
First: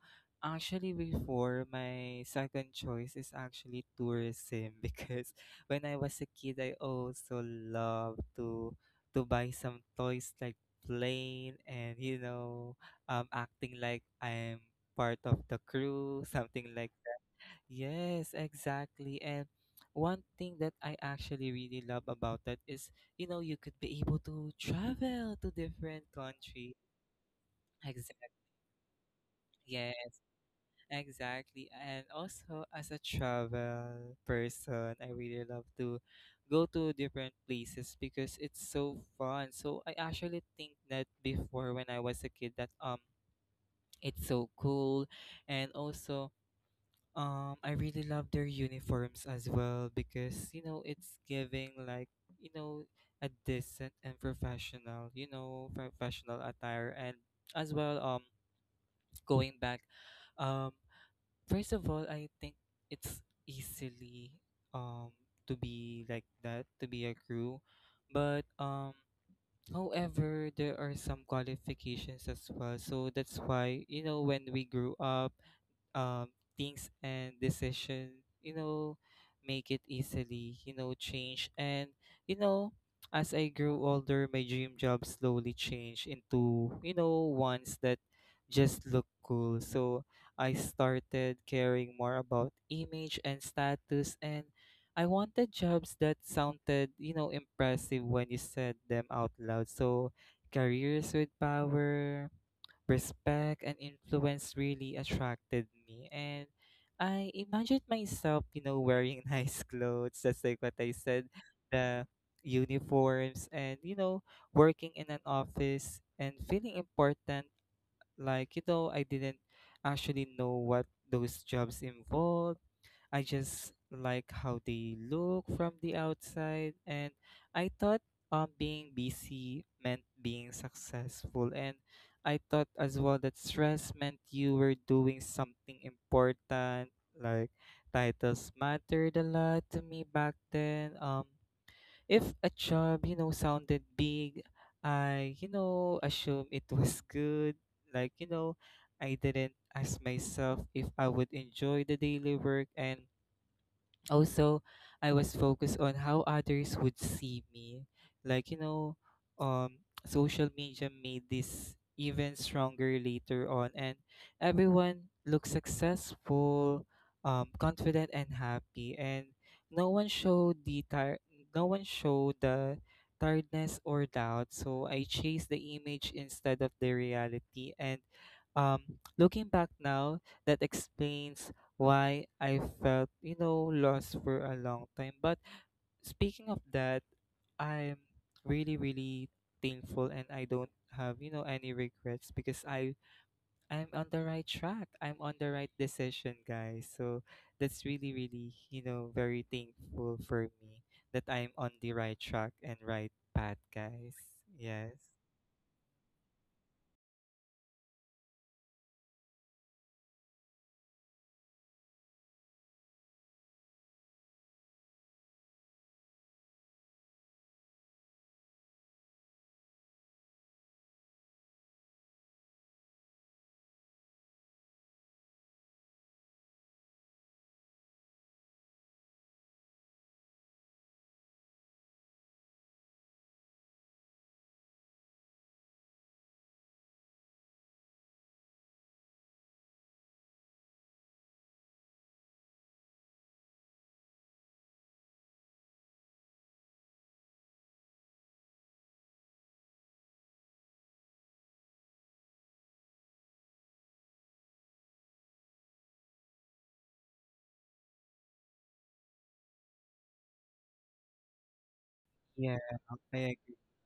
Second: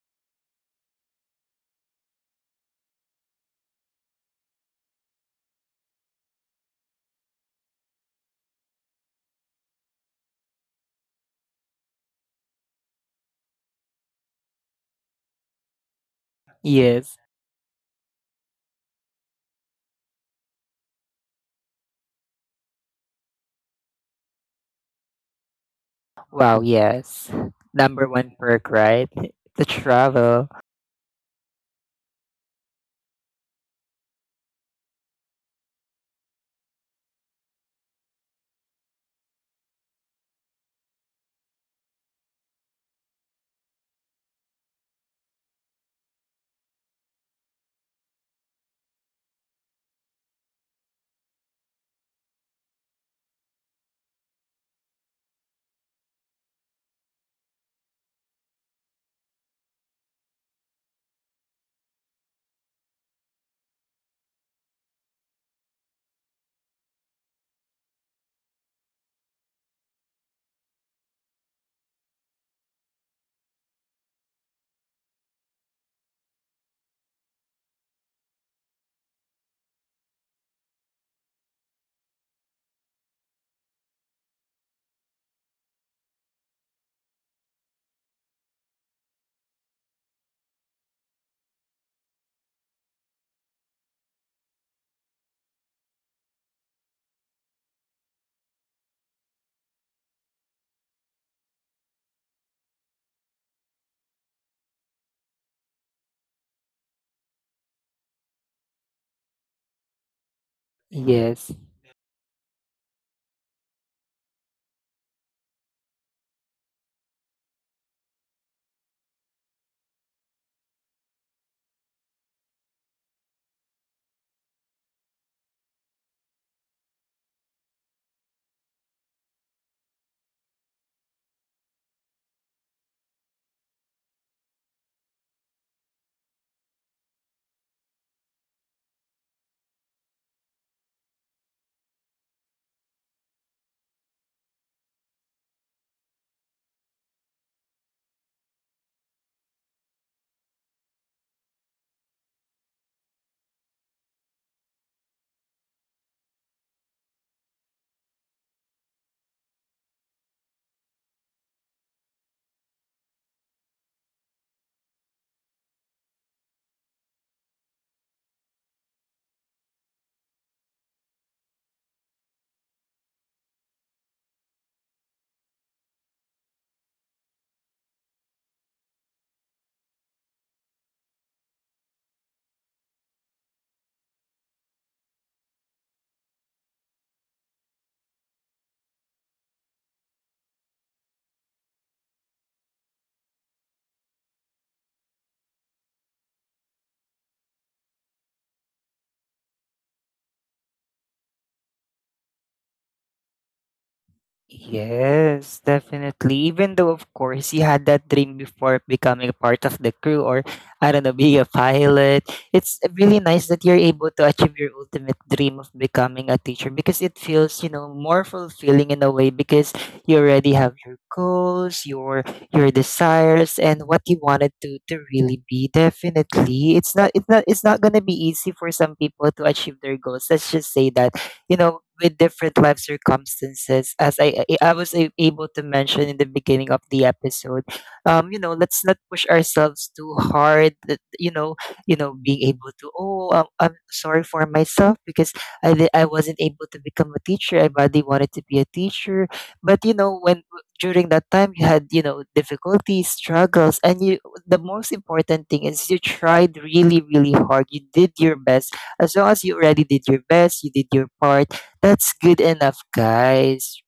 Actually, before, my second choice is actually tourism because when I was a kid, I also loved to to buy some toys, like plane, and, you know, um, acting like I'm part of the crew, something like. Yes. Yes, exactly. And one thing that I actually really love about that is, you know, you could be able to travel to different Wow, countries. yes. Number Exactly, one perk, right? To yeah, travel. exactly. And also, as a travel person, I really love to go to different places because it's so fun. So I actually think that before, when I was a kid, that, um it's so cool. And also, um I really love their uniforms as well, because you know it's giving like, you know a decent and professional, you know, professional attire. And as well, um going back, um first of all, I think it's easily, um to be like that, to be a crew. But, um however, there are some qualifications as well. So that's why, you know, when we grew up, um, things and decision, you know make it easily, you know change. And, you know as I grew older, my dream job slowly changed into, you know ones that just look cool. So I started caring more about image and status, and I wanted jobs that sounded, you know impressive when you said them out loud. So careers with power, respect, and influence really attracted me, and I imagined myself, you know wearing nice clothes, just like what I said, Yes. the uniforms. And, you know working in an office and feeling important. Like, you know I didn't actually know what those jobs involved. I just like how they look from the outside, and I thought, um being busy meant being successful. And I thought as well that stress meant you were doing something important. Like, titles mattered a lot to me back then. Um if a job, you know sounded big, I, you know assume it was good. Like, you know I didn't ask myself if I would enjoy the daily work. And also, I was focused on how others would see me. Like, you know um social media made this even stronger later on. And everyone looked successful, um confident, and happy, and no one showed the tir- no one showed the tiredness or doubt. So I chased the image instead of the reality. And, um looking back now, that explains why I felt, you know, lost for a long time. But speaking of that, I'm really, really thankful, and I don't have, you know, any regrets, because I I'm on the right track. I'm on the right decision, guys. So that's really, really, you know, very thankful for me that I'm on the right track and right path, guys. Yes. Yes, definitely. Even though, of course, he had that dream before becoming a part of the crew or, I don't know, being a pilot, it's really nice that you're able to achieve your ultimate dream of becoming a teacher because it feels, you know, more fulfilling in a way because you already have your goals, your your desires, and what you wanted to to really be. Definitely, it's not it's not it's not gonna be easy for some people to achieve their goals. Let's just say that, you know with different life circumstances, as i i I was a- able to mention in the beginning of the episode. Um you know let's not push ourselves too hard that, you know you know being able to, oh i'm, I'm sorry for myself because I, di- I wasn't able to become a teacher. I badly wanted to be a teacher, but, you know when, during that time, you had, you know difficulties, struggles, and you, the most important thing is you tried really, really hard. You did your best. As long as you already did your best, you did your part, that's good Yeah, I enough, agree. guys.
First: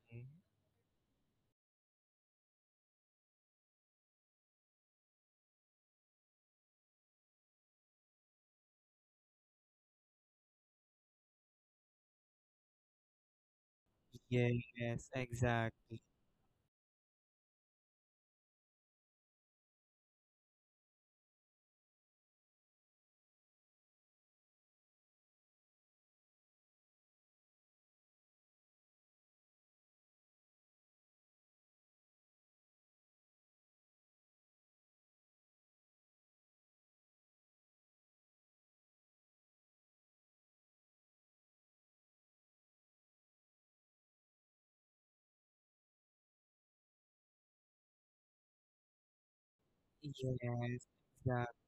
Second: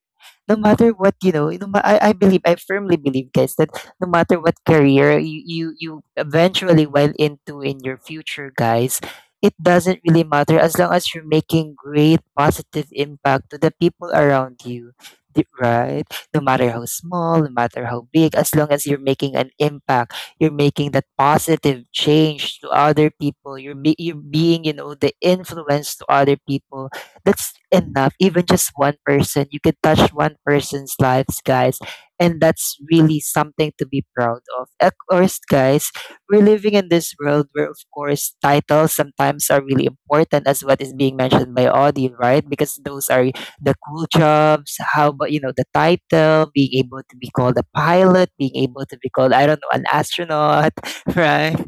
No matter what, you know no, ma- I, I believe, I firmly believe, guys, that no matter what career you you, you eventually went into in your future, guys, it doesn't really matter, as long as you're making great positive impact to the people around you. Yes, Di- exactly. Right, no matter how small, no matter how big, as long as you're making an impact, you're making that positive change to other people, you're, be, you're being, you know the influence to other people. That's enough. Even just one person, you can touch one person's lives, guys, and that's really something to be proud of of course, guys. We're living in this world where, of course, titles sometimes are really important, as what is being mentioned by Audie, right? Because those are the cool jobs. How about, you know, the title, being able to be called a pilot, being able to be called, I don't know, an Yes, astronaut? exactly. Right?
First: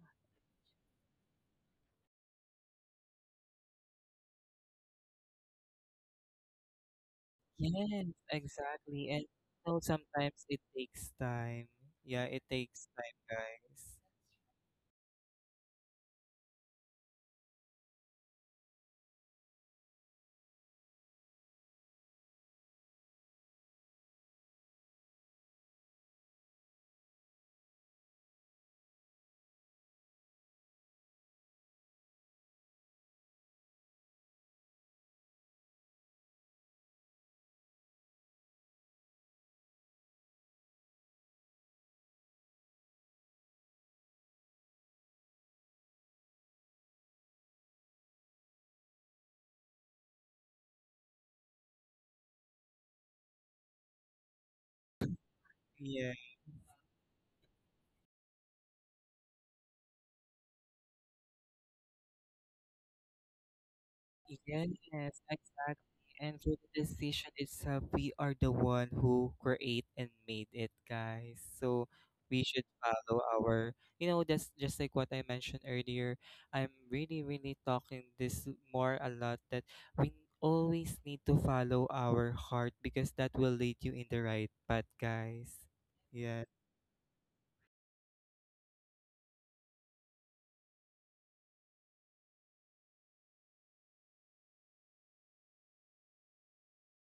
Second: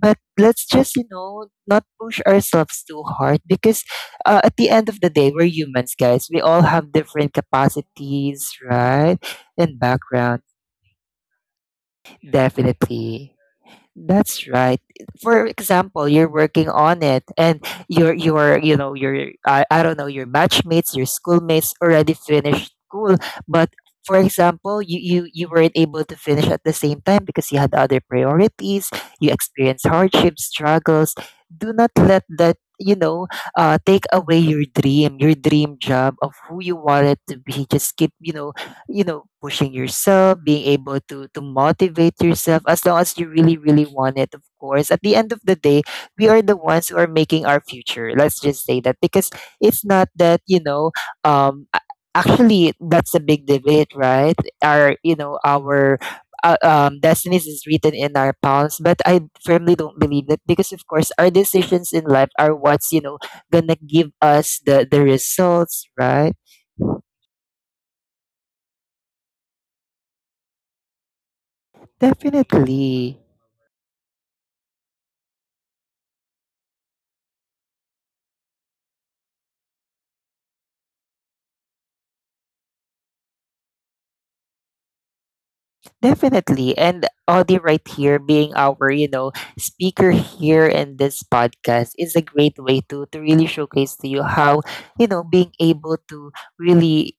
But let's just, you know, not push ourselves too hard, because uh, at the end of the day, we're humans, guys. We all have different Yes, capacities, exactly. right? And you And know, background, sometimes it takes time. Yeah, it takes time, definitely. guys. That's right. For example, you're working on it and your your you know your, I, I don't know, your matchmates, your schoolmates already finished school, but, for example, you, you you weren't able to finish at the same time because you had other priorities, you experienced hardships, struggles. Do not let that, you know uh, take away your dream, your dream job of who you wanted to be. Just keep, you know you know pushing yourself, being able to to motivate yourself, as long as you really, really want it. Of course, at the end of the day, we are the ones who are making our future, let's just say that, because it's not that, you know um a- actually, that's a big debate, right? Our, you know our, Yeah. uh, um, destinies is written in our palms, but I firmly don't believe that, because of course our decisions in life are what's, you know gonna give us the the Yes, results, exactly. right? And for the decision itself, we are the one who create and made it, guys. So we should follow Definitely. our, you know, that's just like what I mentioned earlier. I'm really, really talking this more a lot that we always need to follow our heart, because that will lead you in the right path, guys. Yeah. Definitely. And Audie right here, being our, you know, speaker here in this podcast, is a great way to to really showcase to you how, you know, being able to really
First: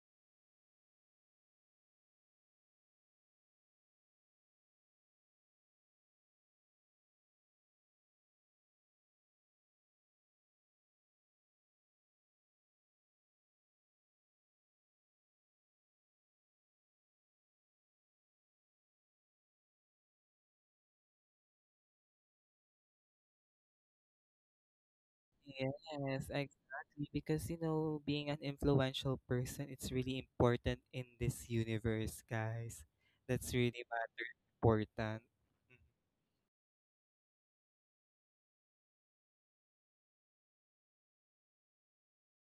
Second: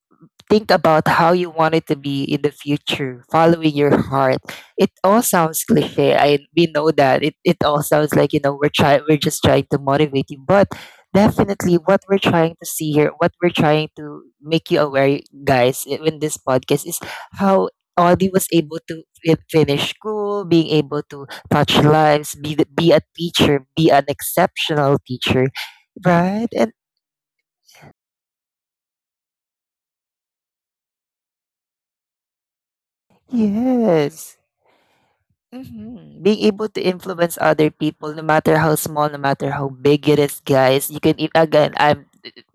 think about how you want it to be in the future, following your heart. It all sounds cliche. I We know that. It it all sounds like, you know, we're trying we're just trying to motivate you. But definitely what we're trying to see here, what we're trying to make you aware, guys, i- in this podcast, is how Audie was able to fi- finish school, being able to touch lives, be the- be a teacher, be an exceptional teacher, Yes, right? And exactly. Because, you know, being an influential person, it's really important in this universe, guys. That's really yes. important. Mhm. Mhm. Being able to influence other people, no matter how small, no matter how big it is, guys, you can, e- again, I'm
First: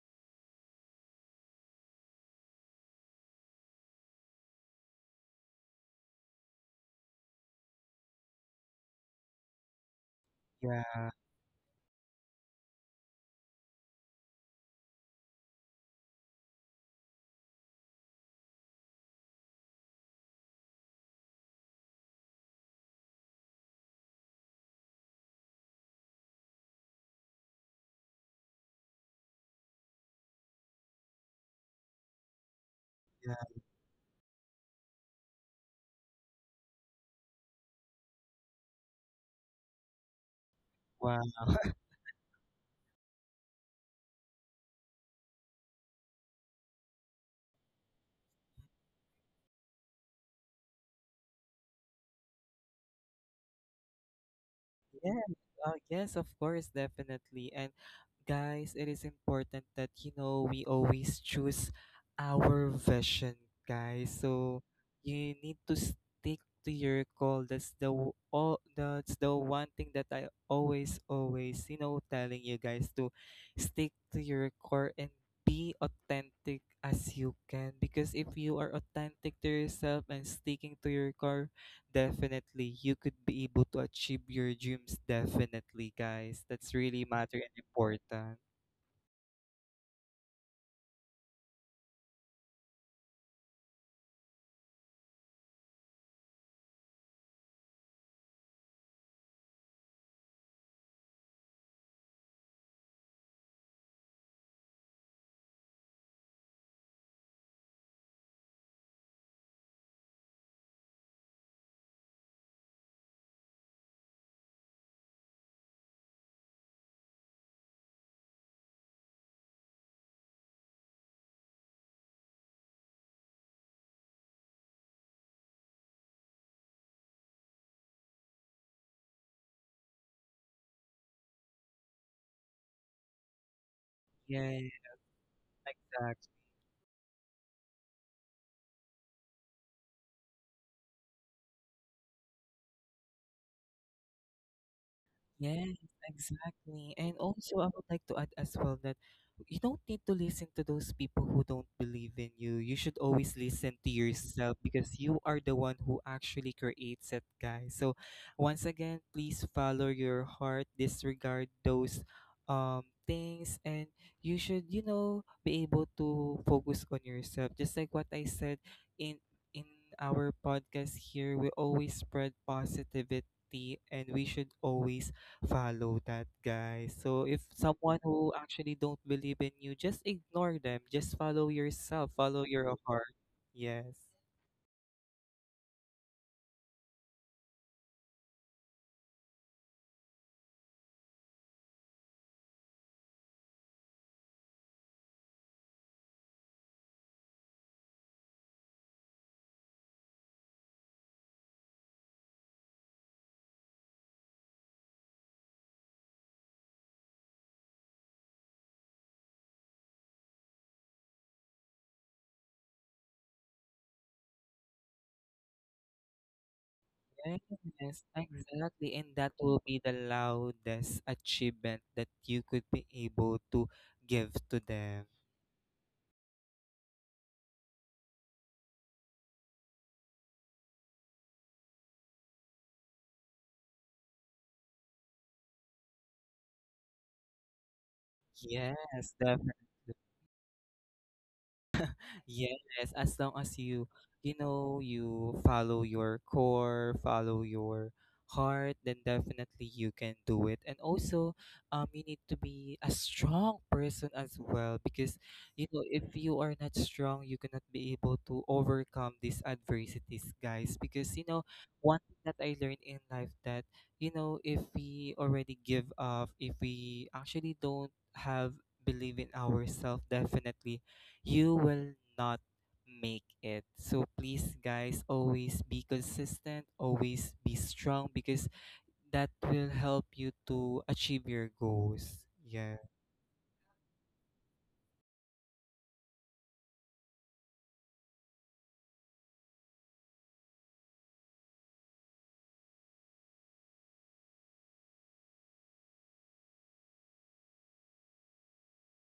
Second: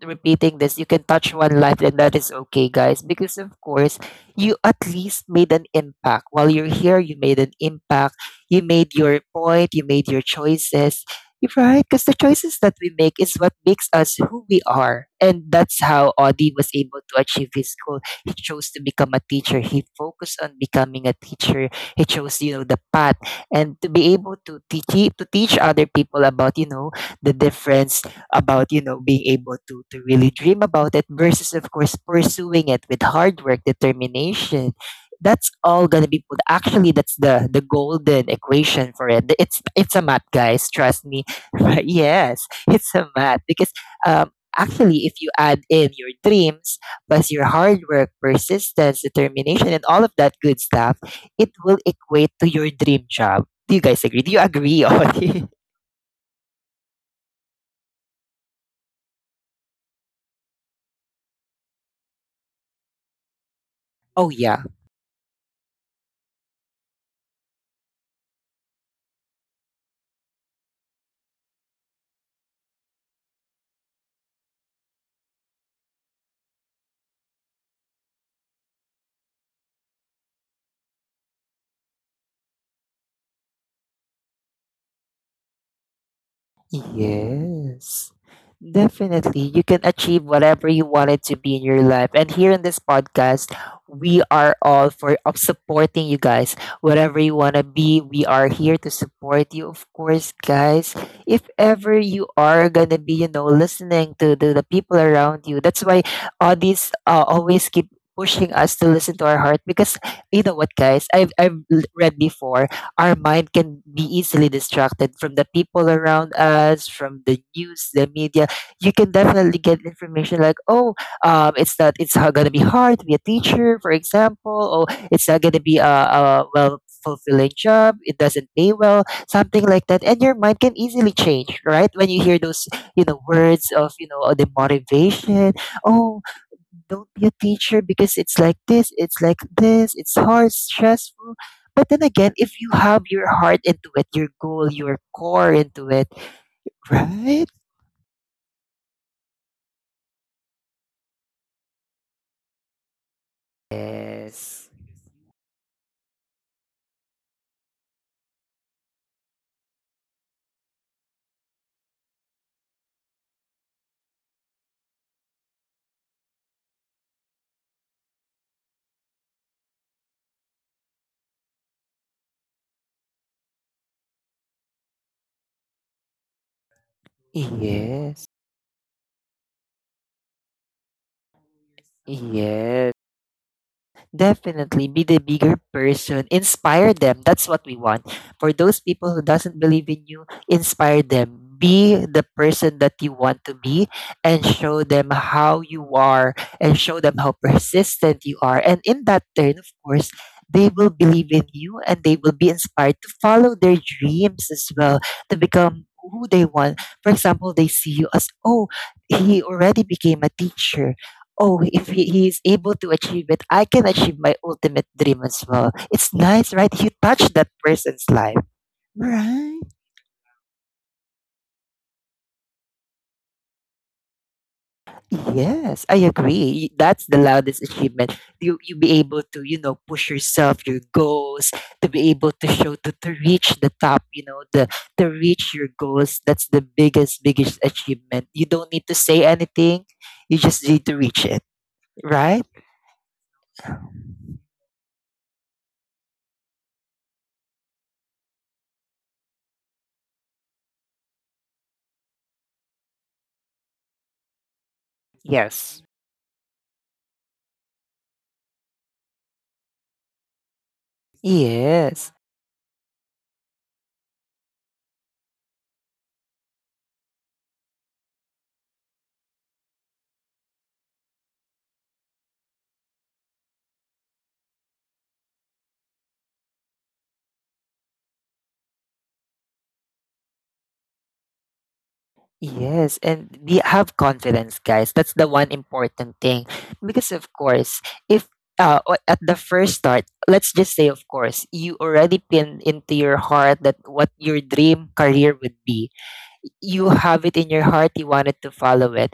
repeating this, you can touch one life, and that is okay, guys, because of course, you at least made an impact. While you're here, you made an impact. You made your point, you made your Yeah, choices. You're right, because the choices that we make is what makes us who we are. And that's how Audie was able to achieve his goal. He chose to become a teacher. He focused on becoming a teacher. It shows, you know, the path, and to be able to teach it- to teach other people about, you know, the difference, about, you know, being able to to really dream about it versus, of course, pursuing it with yeah. hard work, determination. That's all gonna be put. Actually, that's the the golden equation for it. It's it's a math, guys. Trust Wow. me. Yes, it's a math because, um, actually, if you add in your dreams plus your hard work, persistence, determination, and all of that good stuff, it will equate to your dream job. Do you guys agree? Do you agree, Yes, Ollie? uh, yes, of course, definitely. And, guys, it is important that, you know we always choose our vision, guys. Oh, So yeah. you need to stick to your goal. That's the w- all that's the one thing that I always, always, you know, telling you guys, to stick to your core and be authentic as you can. Because if you are authentic to yourself and sticking to your core, definitely you could be able to achieve your dreams. Definitely, guys. That's really matter and Yes. important. Definitely, you can achieve whatever you wanted to be in your life. And here in this podcast, we are all for of supporting you guys. Whatever you want to be, we are here to support you. Of course, guys, if ever you are going to be, you know, listening to the, the people around you, that's why all these, uh, always keep pushing us to listen to our heart, because you know what, guys, i've, I've l- read before, our mind can be easily distracted from the people around us, from the news, the media. You can definitely get information like, oh, um, it's not, it's going to be hard to be a teacher, for example, or it's not going to be a, a well fulfilling job. It doesn't pay well, something like that. And your mind can easily change, right? When you hear those, you know, words of, you know, uh, the Yeah, motivation. Oh, exactly. don't be a teacher because it's like this, it's like this, it's hard, stressful. But then again, if you have your heart into it, your goal, your core Yes, into it, exactly. And right? also, I would like to add as well that you don't need to listen to those people who don't believe in you. You should always listen to yourself, Yes. because you are the one who actually creates it, guys. So, once again, please follow your heart, disregard those, um things, and you should, you know, be able to focus on yourself. Just like what I said in in our podcast here, we always spread positivity, and we should always follow that, guys. So if someone Yes. who actually don't believe in you, just ignore them. Just follow yourself. Follow your Yes. heart. Yes. Definitely be the bigger person. Inspire them. That's what we want. For those people who doesn't believe in you, inspire them. Be the person that you want to be, and show them how you are and show them how persistent you are. And in that turn, of course, they will believe in you and they will be inspired to follow their dreams as well, to become who they want. For example, they see you as, oh, he already became a teacher. Oh, if he, he is able to achieve it, I can achieve my ultimate dream as well. It's nice, right? You touch that Yes, person's life. exactly. And that Right. will be the loudest achievement that you could be able to give to them. Yes, I agree. Y- That's the loudest achievement. You you be able to, you know, push yourself, your goals, to be able to show to, to reach the top, you know, the, to reach your goals. That's the biggest, biggest achievement. You don't need to Yes, say definitely. anything. You just need to reach it. Right? Yes, as long as you, you know, you follow your core, follow your heart, then definitely you can do it. And also, um, you need to be a strong person as well because, you know, Yes. if you are not strong, you cannot be able to overcome these adversities, guys. Because, you know, one Yes. thing that I learned in life that, you know, if we already give up, if we actually don't have believe in ourselves, definitely you will not make it. So please, guys, always be consistent, always be strong because that will help you to achieve your goals. Yeah. Yes, and we have confidence, guys. That's the one important thing. Because of course, if, uh, o- at the first start, let's just say, of course, you already pin into your heart that what your dream career would be, you have it in your heart, you wanted to follow it,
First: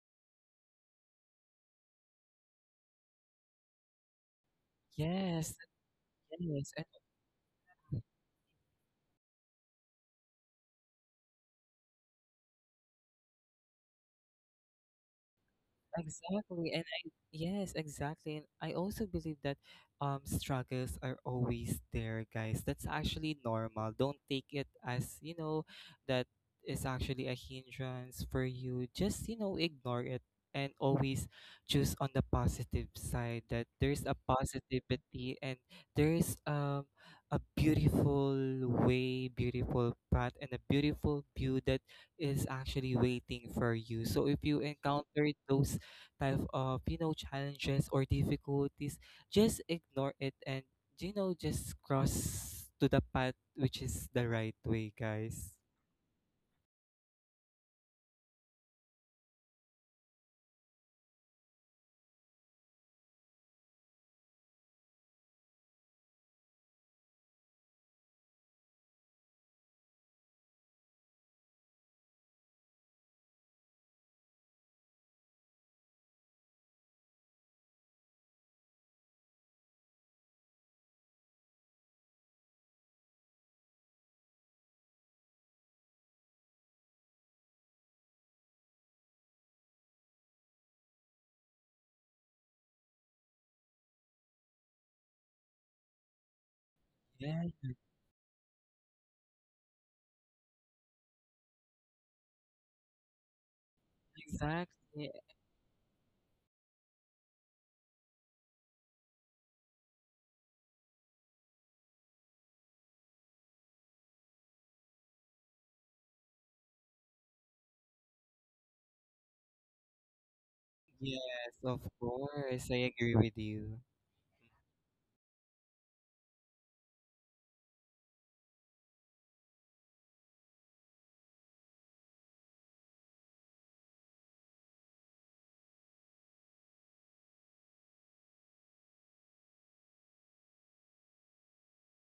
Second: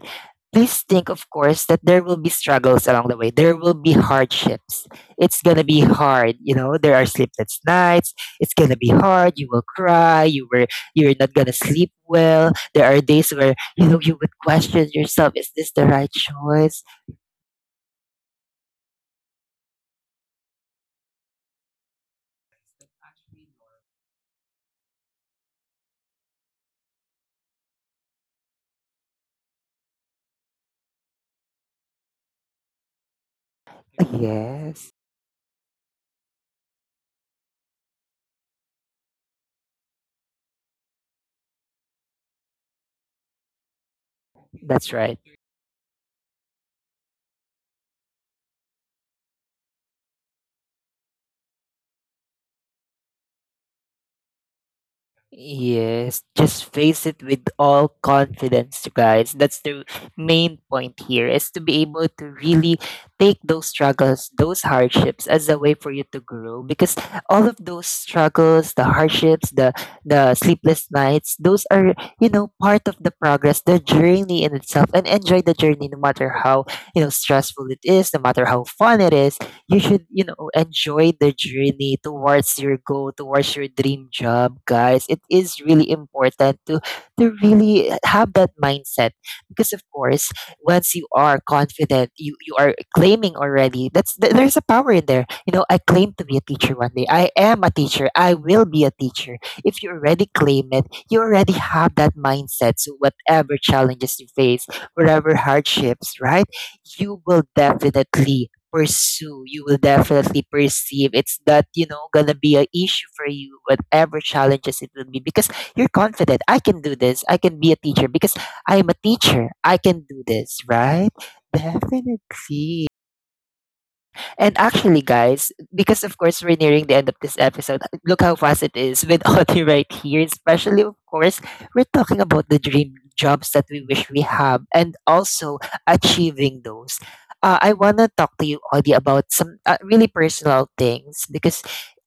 please think, of course, that there will be struggles along the way. There will be hardships. It's Yes. going to be hard. You Yes. know, there are sleepless nights. It's going to be hard. You will cry. You were, you're not going to sleep well. There are days where, you know, you would question yourself, is this the right Exactly. And choice? I, yes, exactly. And I also believe that um struggles are always there, guys. That's actually normal. Don't take it as, you know, that is actually a hindrance for you. Just, you know, ignore it and always choose on the positive side that there's a Yes, positivity and there's um a beautiful way, beautiful path and a beautiful view that is actually waiting for you. So if you that's right. encounter those type of, you know, challenges or difficulties, just ignore it and, you know, just cross to the path which is the right way, guys. Yes, just face it with all confidence, guys. That's the main point here, is to be able to really take those struggles, those hardships as a way for you to grow, because all of those struggles, the hardships, the the sleepless nights, those are, you know, part of the progress, the journey in itself, and enjoy the journey no matter how, you know, stressful it is, no matter how fun it is, you should, you know, enjoy the journey towards your goal, towards your dream job, guys. It is really important to to really have that mindset because, of course, once you are confident, you you are claiming already. That's th- there's a power in there. You know, I claim to be a teacher one day. I Yeah, am a teacher. I will be a teacher. If you already claim it, you already have that mindset. So whatever challenges you face, exactly. whatever hardships, right? You will definitely pursue, you will definitely perceive, it's not, you know, gonna be an issue for you, whatever challenges it will be, because you're confident. I can do this. I can be a teacher because I am a teacher. I can do this, right? Yes, of course, I Definitely. agree with you. And actually, guys, because of course we're nearing the end of this episode, look how fast it is with Audie right here. Especially, of course, we're talking about the dream jobs that we wish we have and also achieving those. Uh, I want to talk to you, Audie, about some uh, really personal things because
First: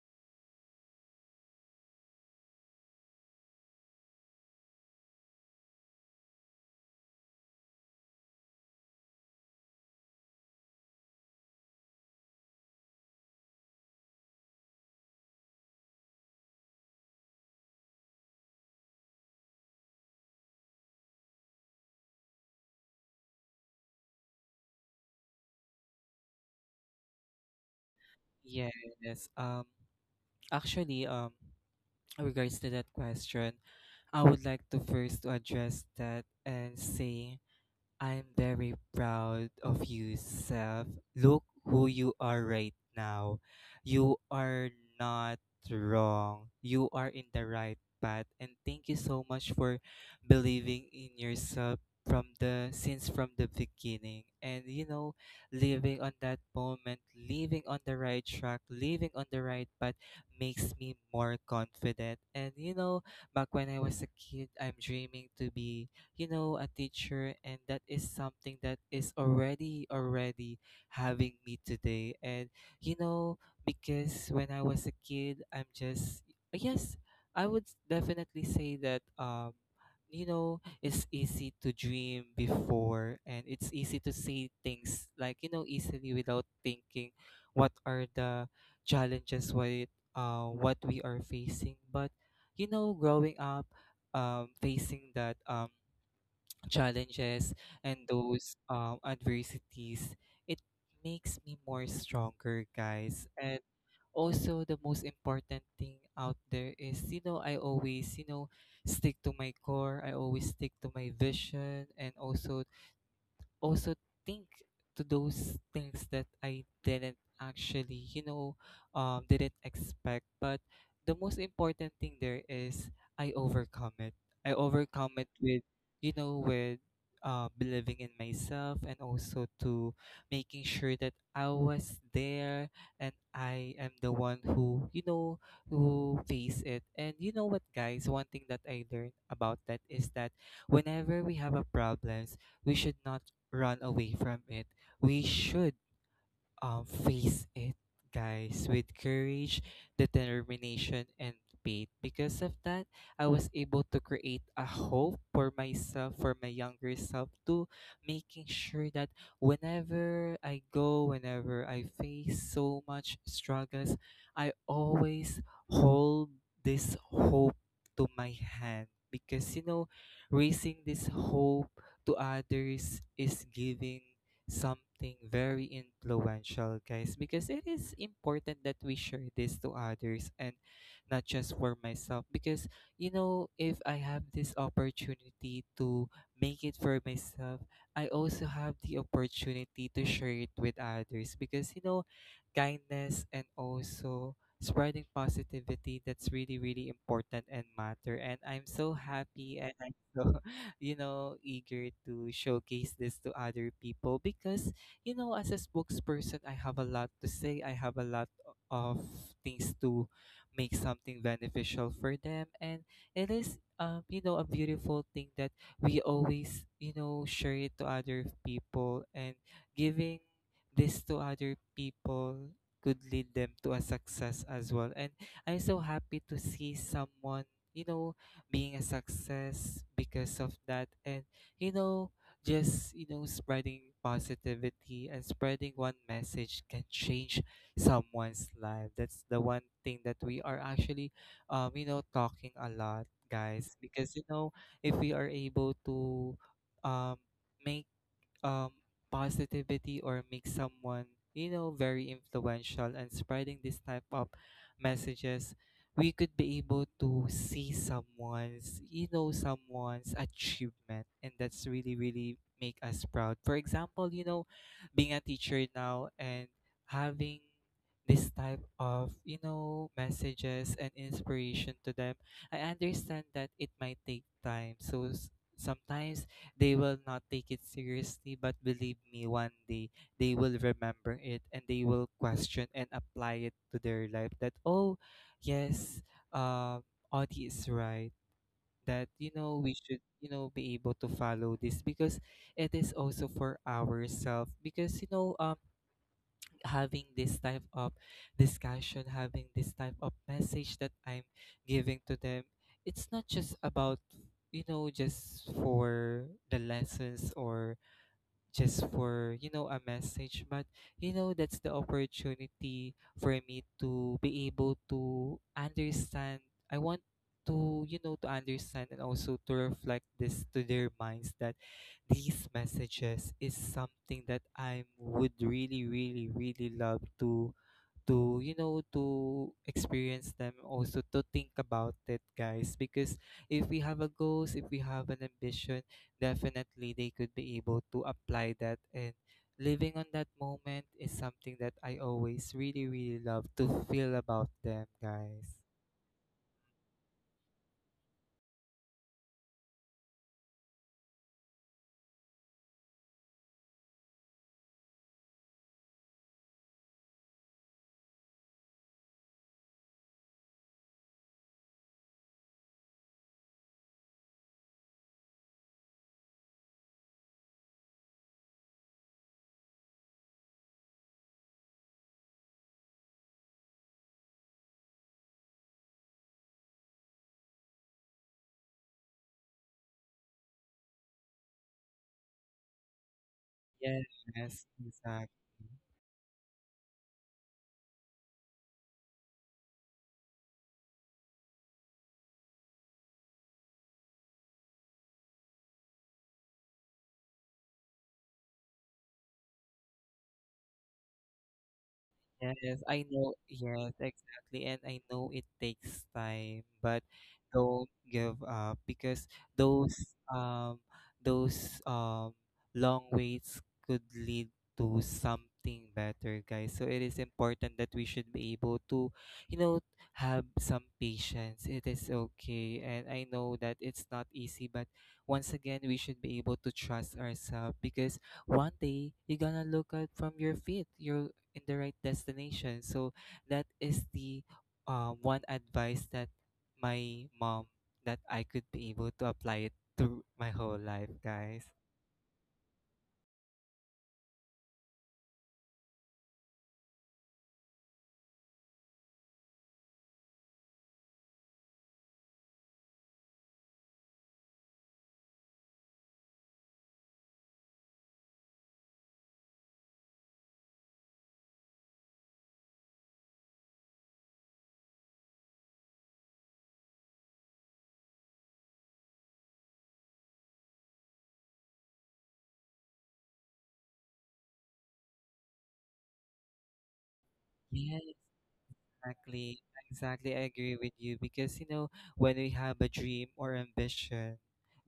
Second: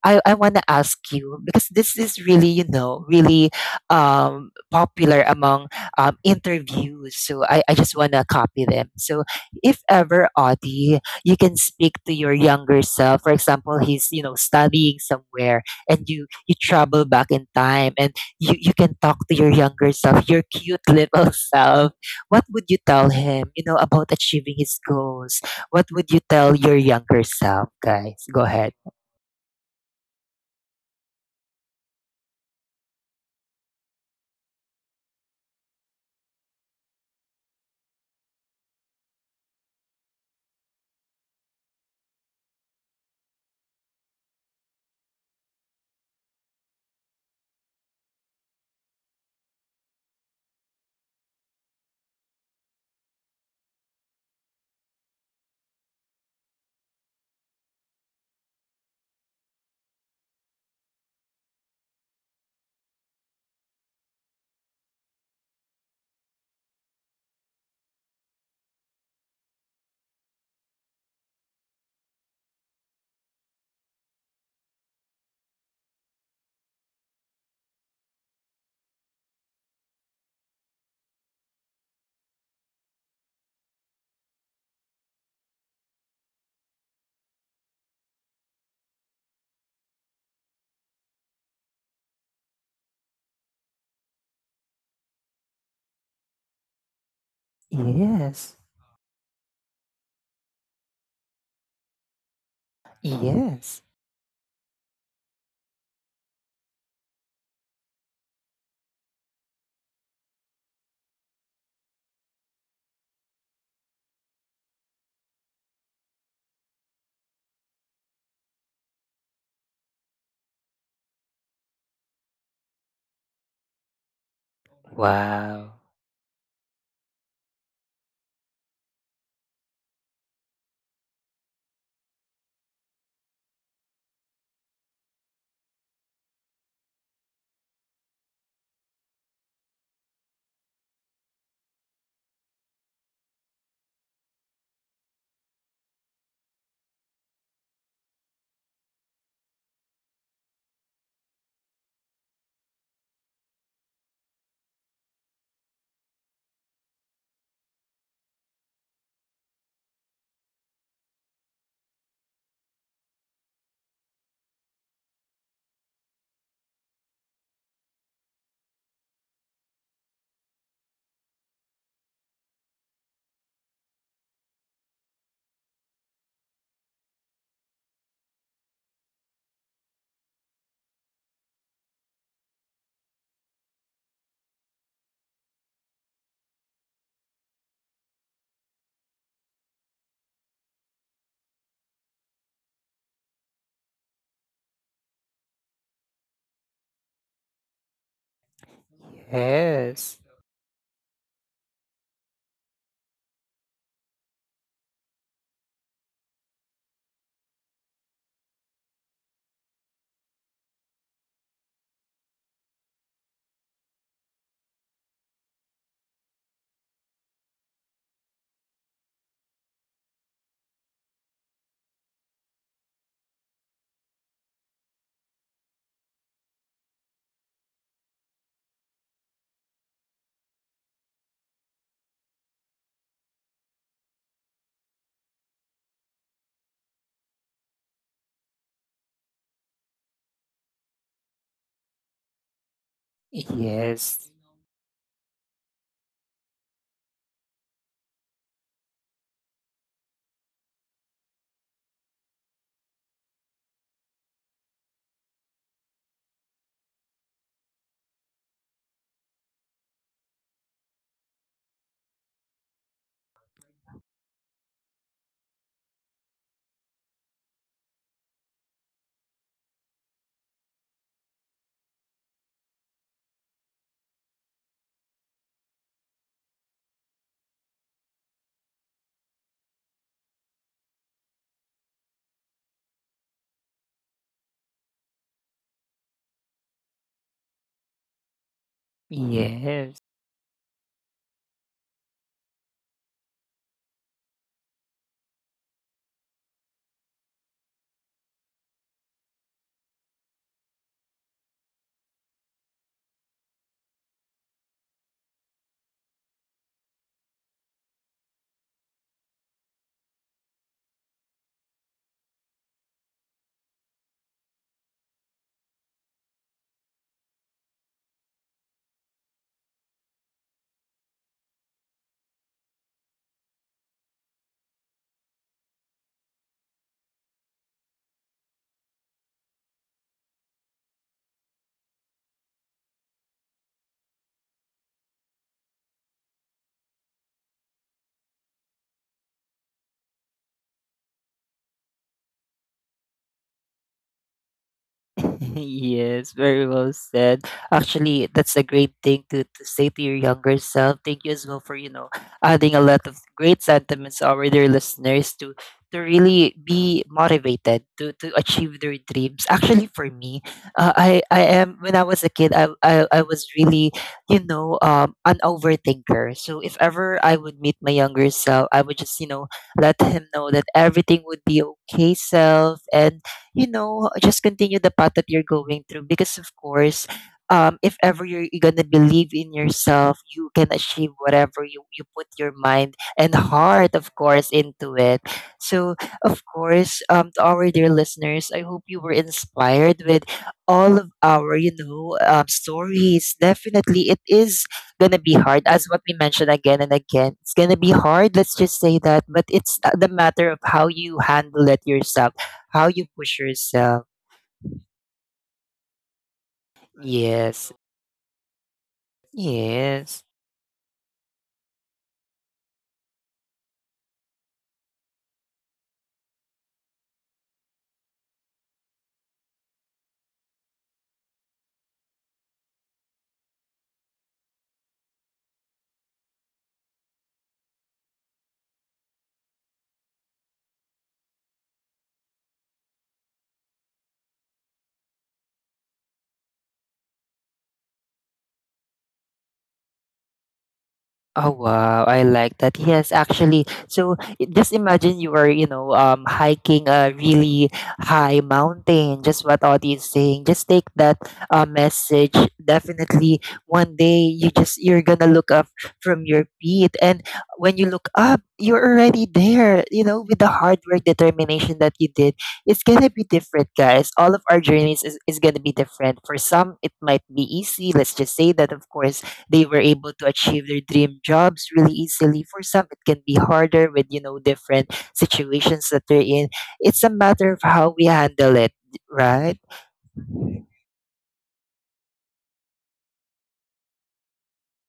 I, I want to ask you because this is really, you know, really um, popular among um, interviews. So I, I just want to copy them. So if ever, Audie, you can speak to your younger self. For example, he's, you know, studying somewhere, and you you travel back in time, and you you can talk to your younger self, your cute little self. What would you tell him? You know about achieving his goals. What would you tell your younger self, guys? Go ahead. Yes. Um actually, um regards to that question, I would like to first to address that and say, I'm very proud of you, Seth. Look who you are right now. You are not wrong. You are in the right path. And thank you so much for believing in yourself from the since from the beginning. And, you know, living on that moment, living on the right track, living on the right path makes me more confident. And, you know, back when I was a kid, I'm dreaming to be, you know, a teacher, and that is something that is already already having me today. And, you know, because when I was a kid, I'm just, yes, I would definitely say that, um you know, it's easy to dream before, and it's easy to see things, like, you know, easily without thinking what are the challenges what uh what we are facing. But, you know, growing up, um facing that, um challenges and Yes. those, um, adversities, it makes me more stronger, guys. And Yes. also, the most important thing out there is, you know, I always, you know, stick to my core. I always stick to my vision and also also think to those things that I didn't actually, you know, um, didn't expect. But the most important thing there is I overcome it. I overcome it with, Wow. you know, with uh, believing in myself and also to making sure that I was there and I am the one who, you know, who face it. And you know what, guys? One thing that I learned about that is that whenever we have a problems, we should not run away from it. We should um, face it, guys, with courage, determination, and faith. Because of that, I was able to create a hope for myself, for my younger self, to making sure that whenever I go, whenever I face so much struggles, I always hold this hope to my hand. Because, you know, raising this hope to others is giving something very influential, guys, because it is important that we share this to others and not just for myself. Because, you know, if I have this opportunity to make it for myself, I also have the opportunity to share it with others because, you know, kindness and also spreading positivity, that's really really important and matter, and I'm so happy and I'm Yes. so you know, eager to showcase this to other people because, you know, as a spokesperson, I have a lot to say. I have a lot of things to make something beneficial for them. And it is, um, you know, a beautiful thing that we always, you know, share it to other people and giving this to other people could lead them to a success as well. And I'm so happy to see someone, you know, being a success because of that. And, you know, just, you know, spreading positivity and spreading one message can change someone's life. That's the one thing that we are actually, um you know, talking a lot, guys, because, you Yes. know, if we are able to, um make, um, positivity or make someone, you know, very influential and spreading this type of messages, we could be able to see someone's, you know, someone's achievement, and that's really really make us proud. For example, you know, being a teacher now and having this type of, you know, messages and inspiration to them, I understand that it might take time. So s- sometimes they will not take it seriously, but believe me, one day they will remember it and they will question and apply it to their life, that, oh, yes, uh, Audie is right. That, you know, we Yes. should, you know, be able to follow this because it is also for ourselves. Because, you know, um, having this type of discussion, having this type of message that I'm giving to them, it's not just about, you know, just for the lessons or just for, you know, a message, but, you know, that's the opportunity for me to be able to understand. I want to you know to understand and also to reflect this to their minds that these messages is something that I would really really really love to to you know, to experience them, also to think about it, guys, because if we have a goals, if we have an ambition, definitely they could be able to apply that. And living on that moment is something that I always really really love to feel about them, guys. Yes, very well said. Actually, that's a great thing to, to say to your younger self. Thank you as well for, you know, adding a lot of great sentiments our dear listeners to to really be motivated to to achieve their dreams. Actually, for me, uh, I I am when I was a kid, I I, I was really, you know, um, an overthinker. So if ever I would meet my younger self, I would just, you know, let him know that everything would be okay, self, and you know, just continue the path that you're going through. Because of course, um, if ever you're, you're gonna believe in yourself, you can achieve whatever you, you put your mind and heart, Yes. of course, Yes, into it. exactly. So, of course, um, to our dear listeners, I hope you were inspired with all of our, you know, um, stories. Definitely, it is gonna be hard, as what we mentioned again and again. It's gonna be hard. Let's just say that, but it's uh, the matter of how you handle it yourself Yes, how I you know. push Yes, yourself. exactly. And I know it takes time, but Yes, don't give up, because those, yes. um those, um long waits could lead to something better, guys. So it is important that we should be able to, you know, have some patience. It is okay. And I know that it's not easy, but once again, we should be able to trust ourselves, because one day you're gonna look at from your feet. You're in the right destination. So that is the, um, one advice that my mom that I could be able to apply it to my whole life, Oh guys. wow, I like that. Yes, actually. So i- just imagine you are, you know, um, hiking a really high mountain, just what Audie is saying. Just take that uh, message. Definitely one day you just you're gonna look up from your feet and when you look up, you're already there, you know, with the hard work determination that you did. It's gonna be different, guys. All of our journeys is, is gonna be different. For some it might be easy, let's just say that of course they were able to achieve their dream jobs really easily. For some, it can be harder with you know different situations that they're in. It's a matter of how we handle it, right? Exactly, exactly. I agree with you because, you know, when we have a dream or ambition,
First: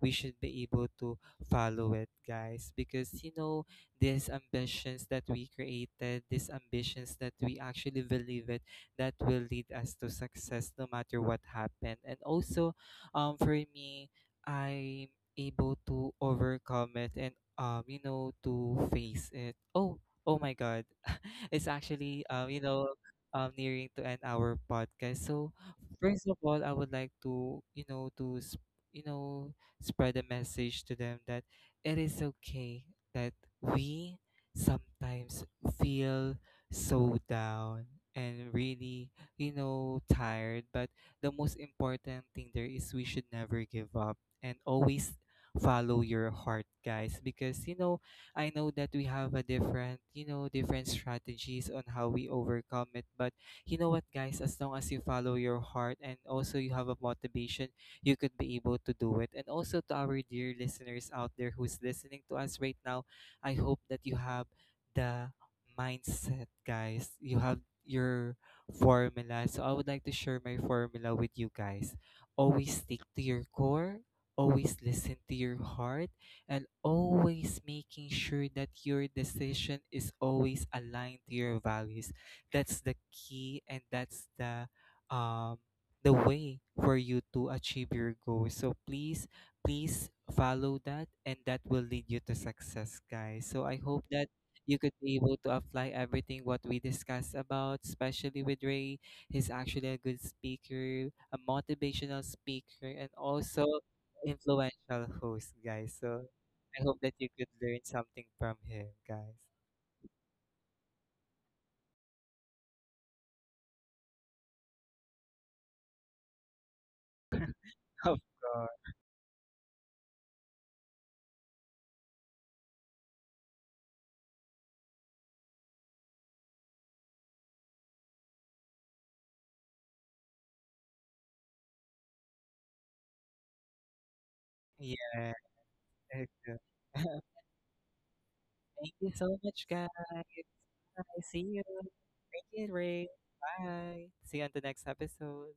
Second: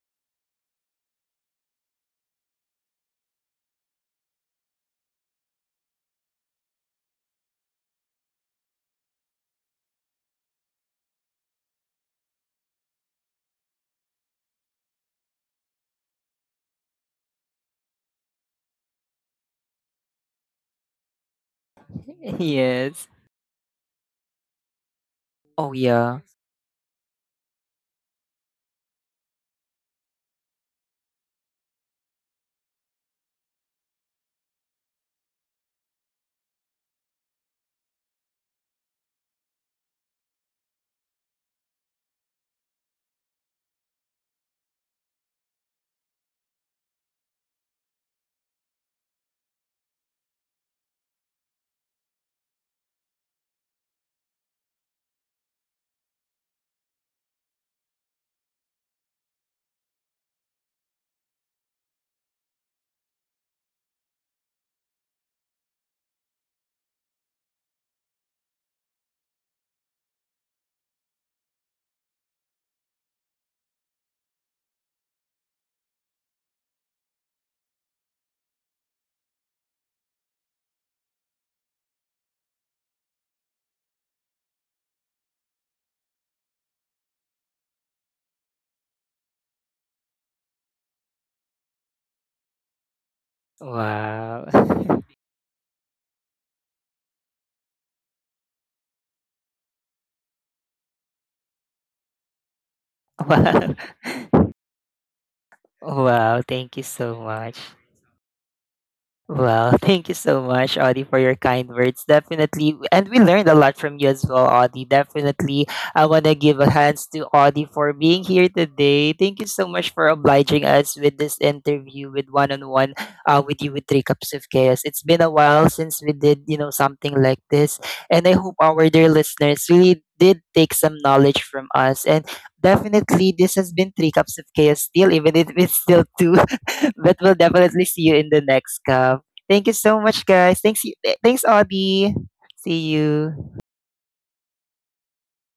we should be able to follow it, guys. Because, you know, these ambitions that we created, these ambitions that we actually believe it, that will lead us to success no matter what happened. And also, um, for me, I'm able to overcome it and, um, you know, to face it. Oh, oh my God, it's actually, um, you know, Yes. um, nearing to end our podcast. So, Oh yeah. first of all, I would like to, you know, to, sp- you know, spread a message to them that it is okay that we sometimes feel so down and really, you know, tired. But the most important thing there is we should never give up and always follow your heart, guys, because, you know, I know that we have a different, you know, different strategies on how we overcome it. But, you know what, guys, as long as you follow your heart and also you have a motivation, you could be able to do it. And also, to our dear listeners out there who's listening to us right now, I hope that you have the mindset, guys. You have your formula. So I would like to share my formula with you, guys. Always stick to your core, always listen to your heart, and always making sure that your decision is always aligned to your values. That's the key, and that's the, um the way for you to achieve your goals. So please, please follow that, and that will lead you to success, guys. So I hope that Wow. you could be able to apply everything what we discussed about, especially with Ray. He's actually a good speaker, a motivational speaker, and also wow. influential host, guys. So Wow. Thank you I hope that so you could much. learn something from him, guys. Well, thank you so much, Audie, for your kind words. Definitely. And we learned a lot from you as well, Audie. Definitely. I want to give a hands to Audie for Of being here course. today. Thank you so much for obliging us with this interview with one on one uh with you with Three Cups of Chaos. It's been a while since we did, you know, something like this. And I hope our dear listeners really did take some knowledge from us. And definitely this has been Three Cups of Chaos still, even Yeah. if it's still I two. do. But Thank we'll definitely see you in the next you cup. so Thank much, you guys. so much, guys. Thanks, y- Bye. eh, See thanks, you. Audie. Thank you, See Ray. you. Bye. See you on the next episode.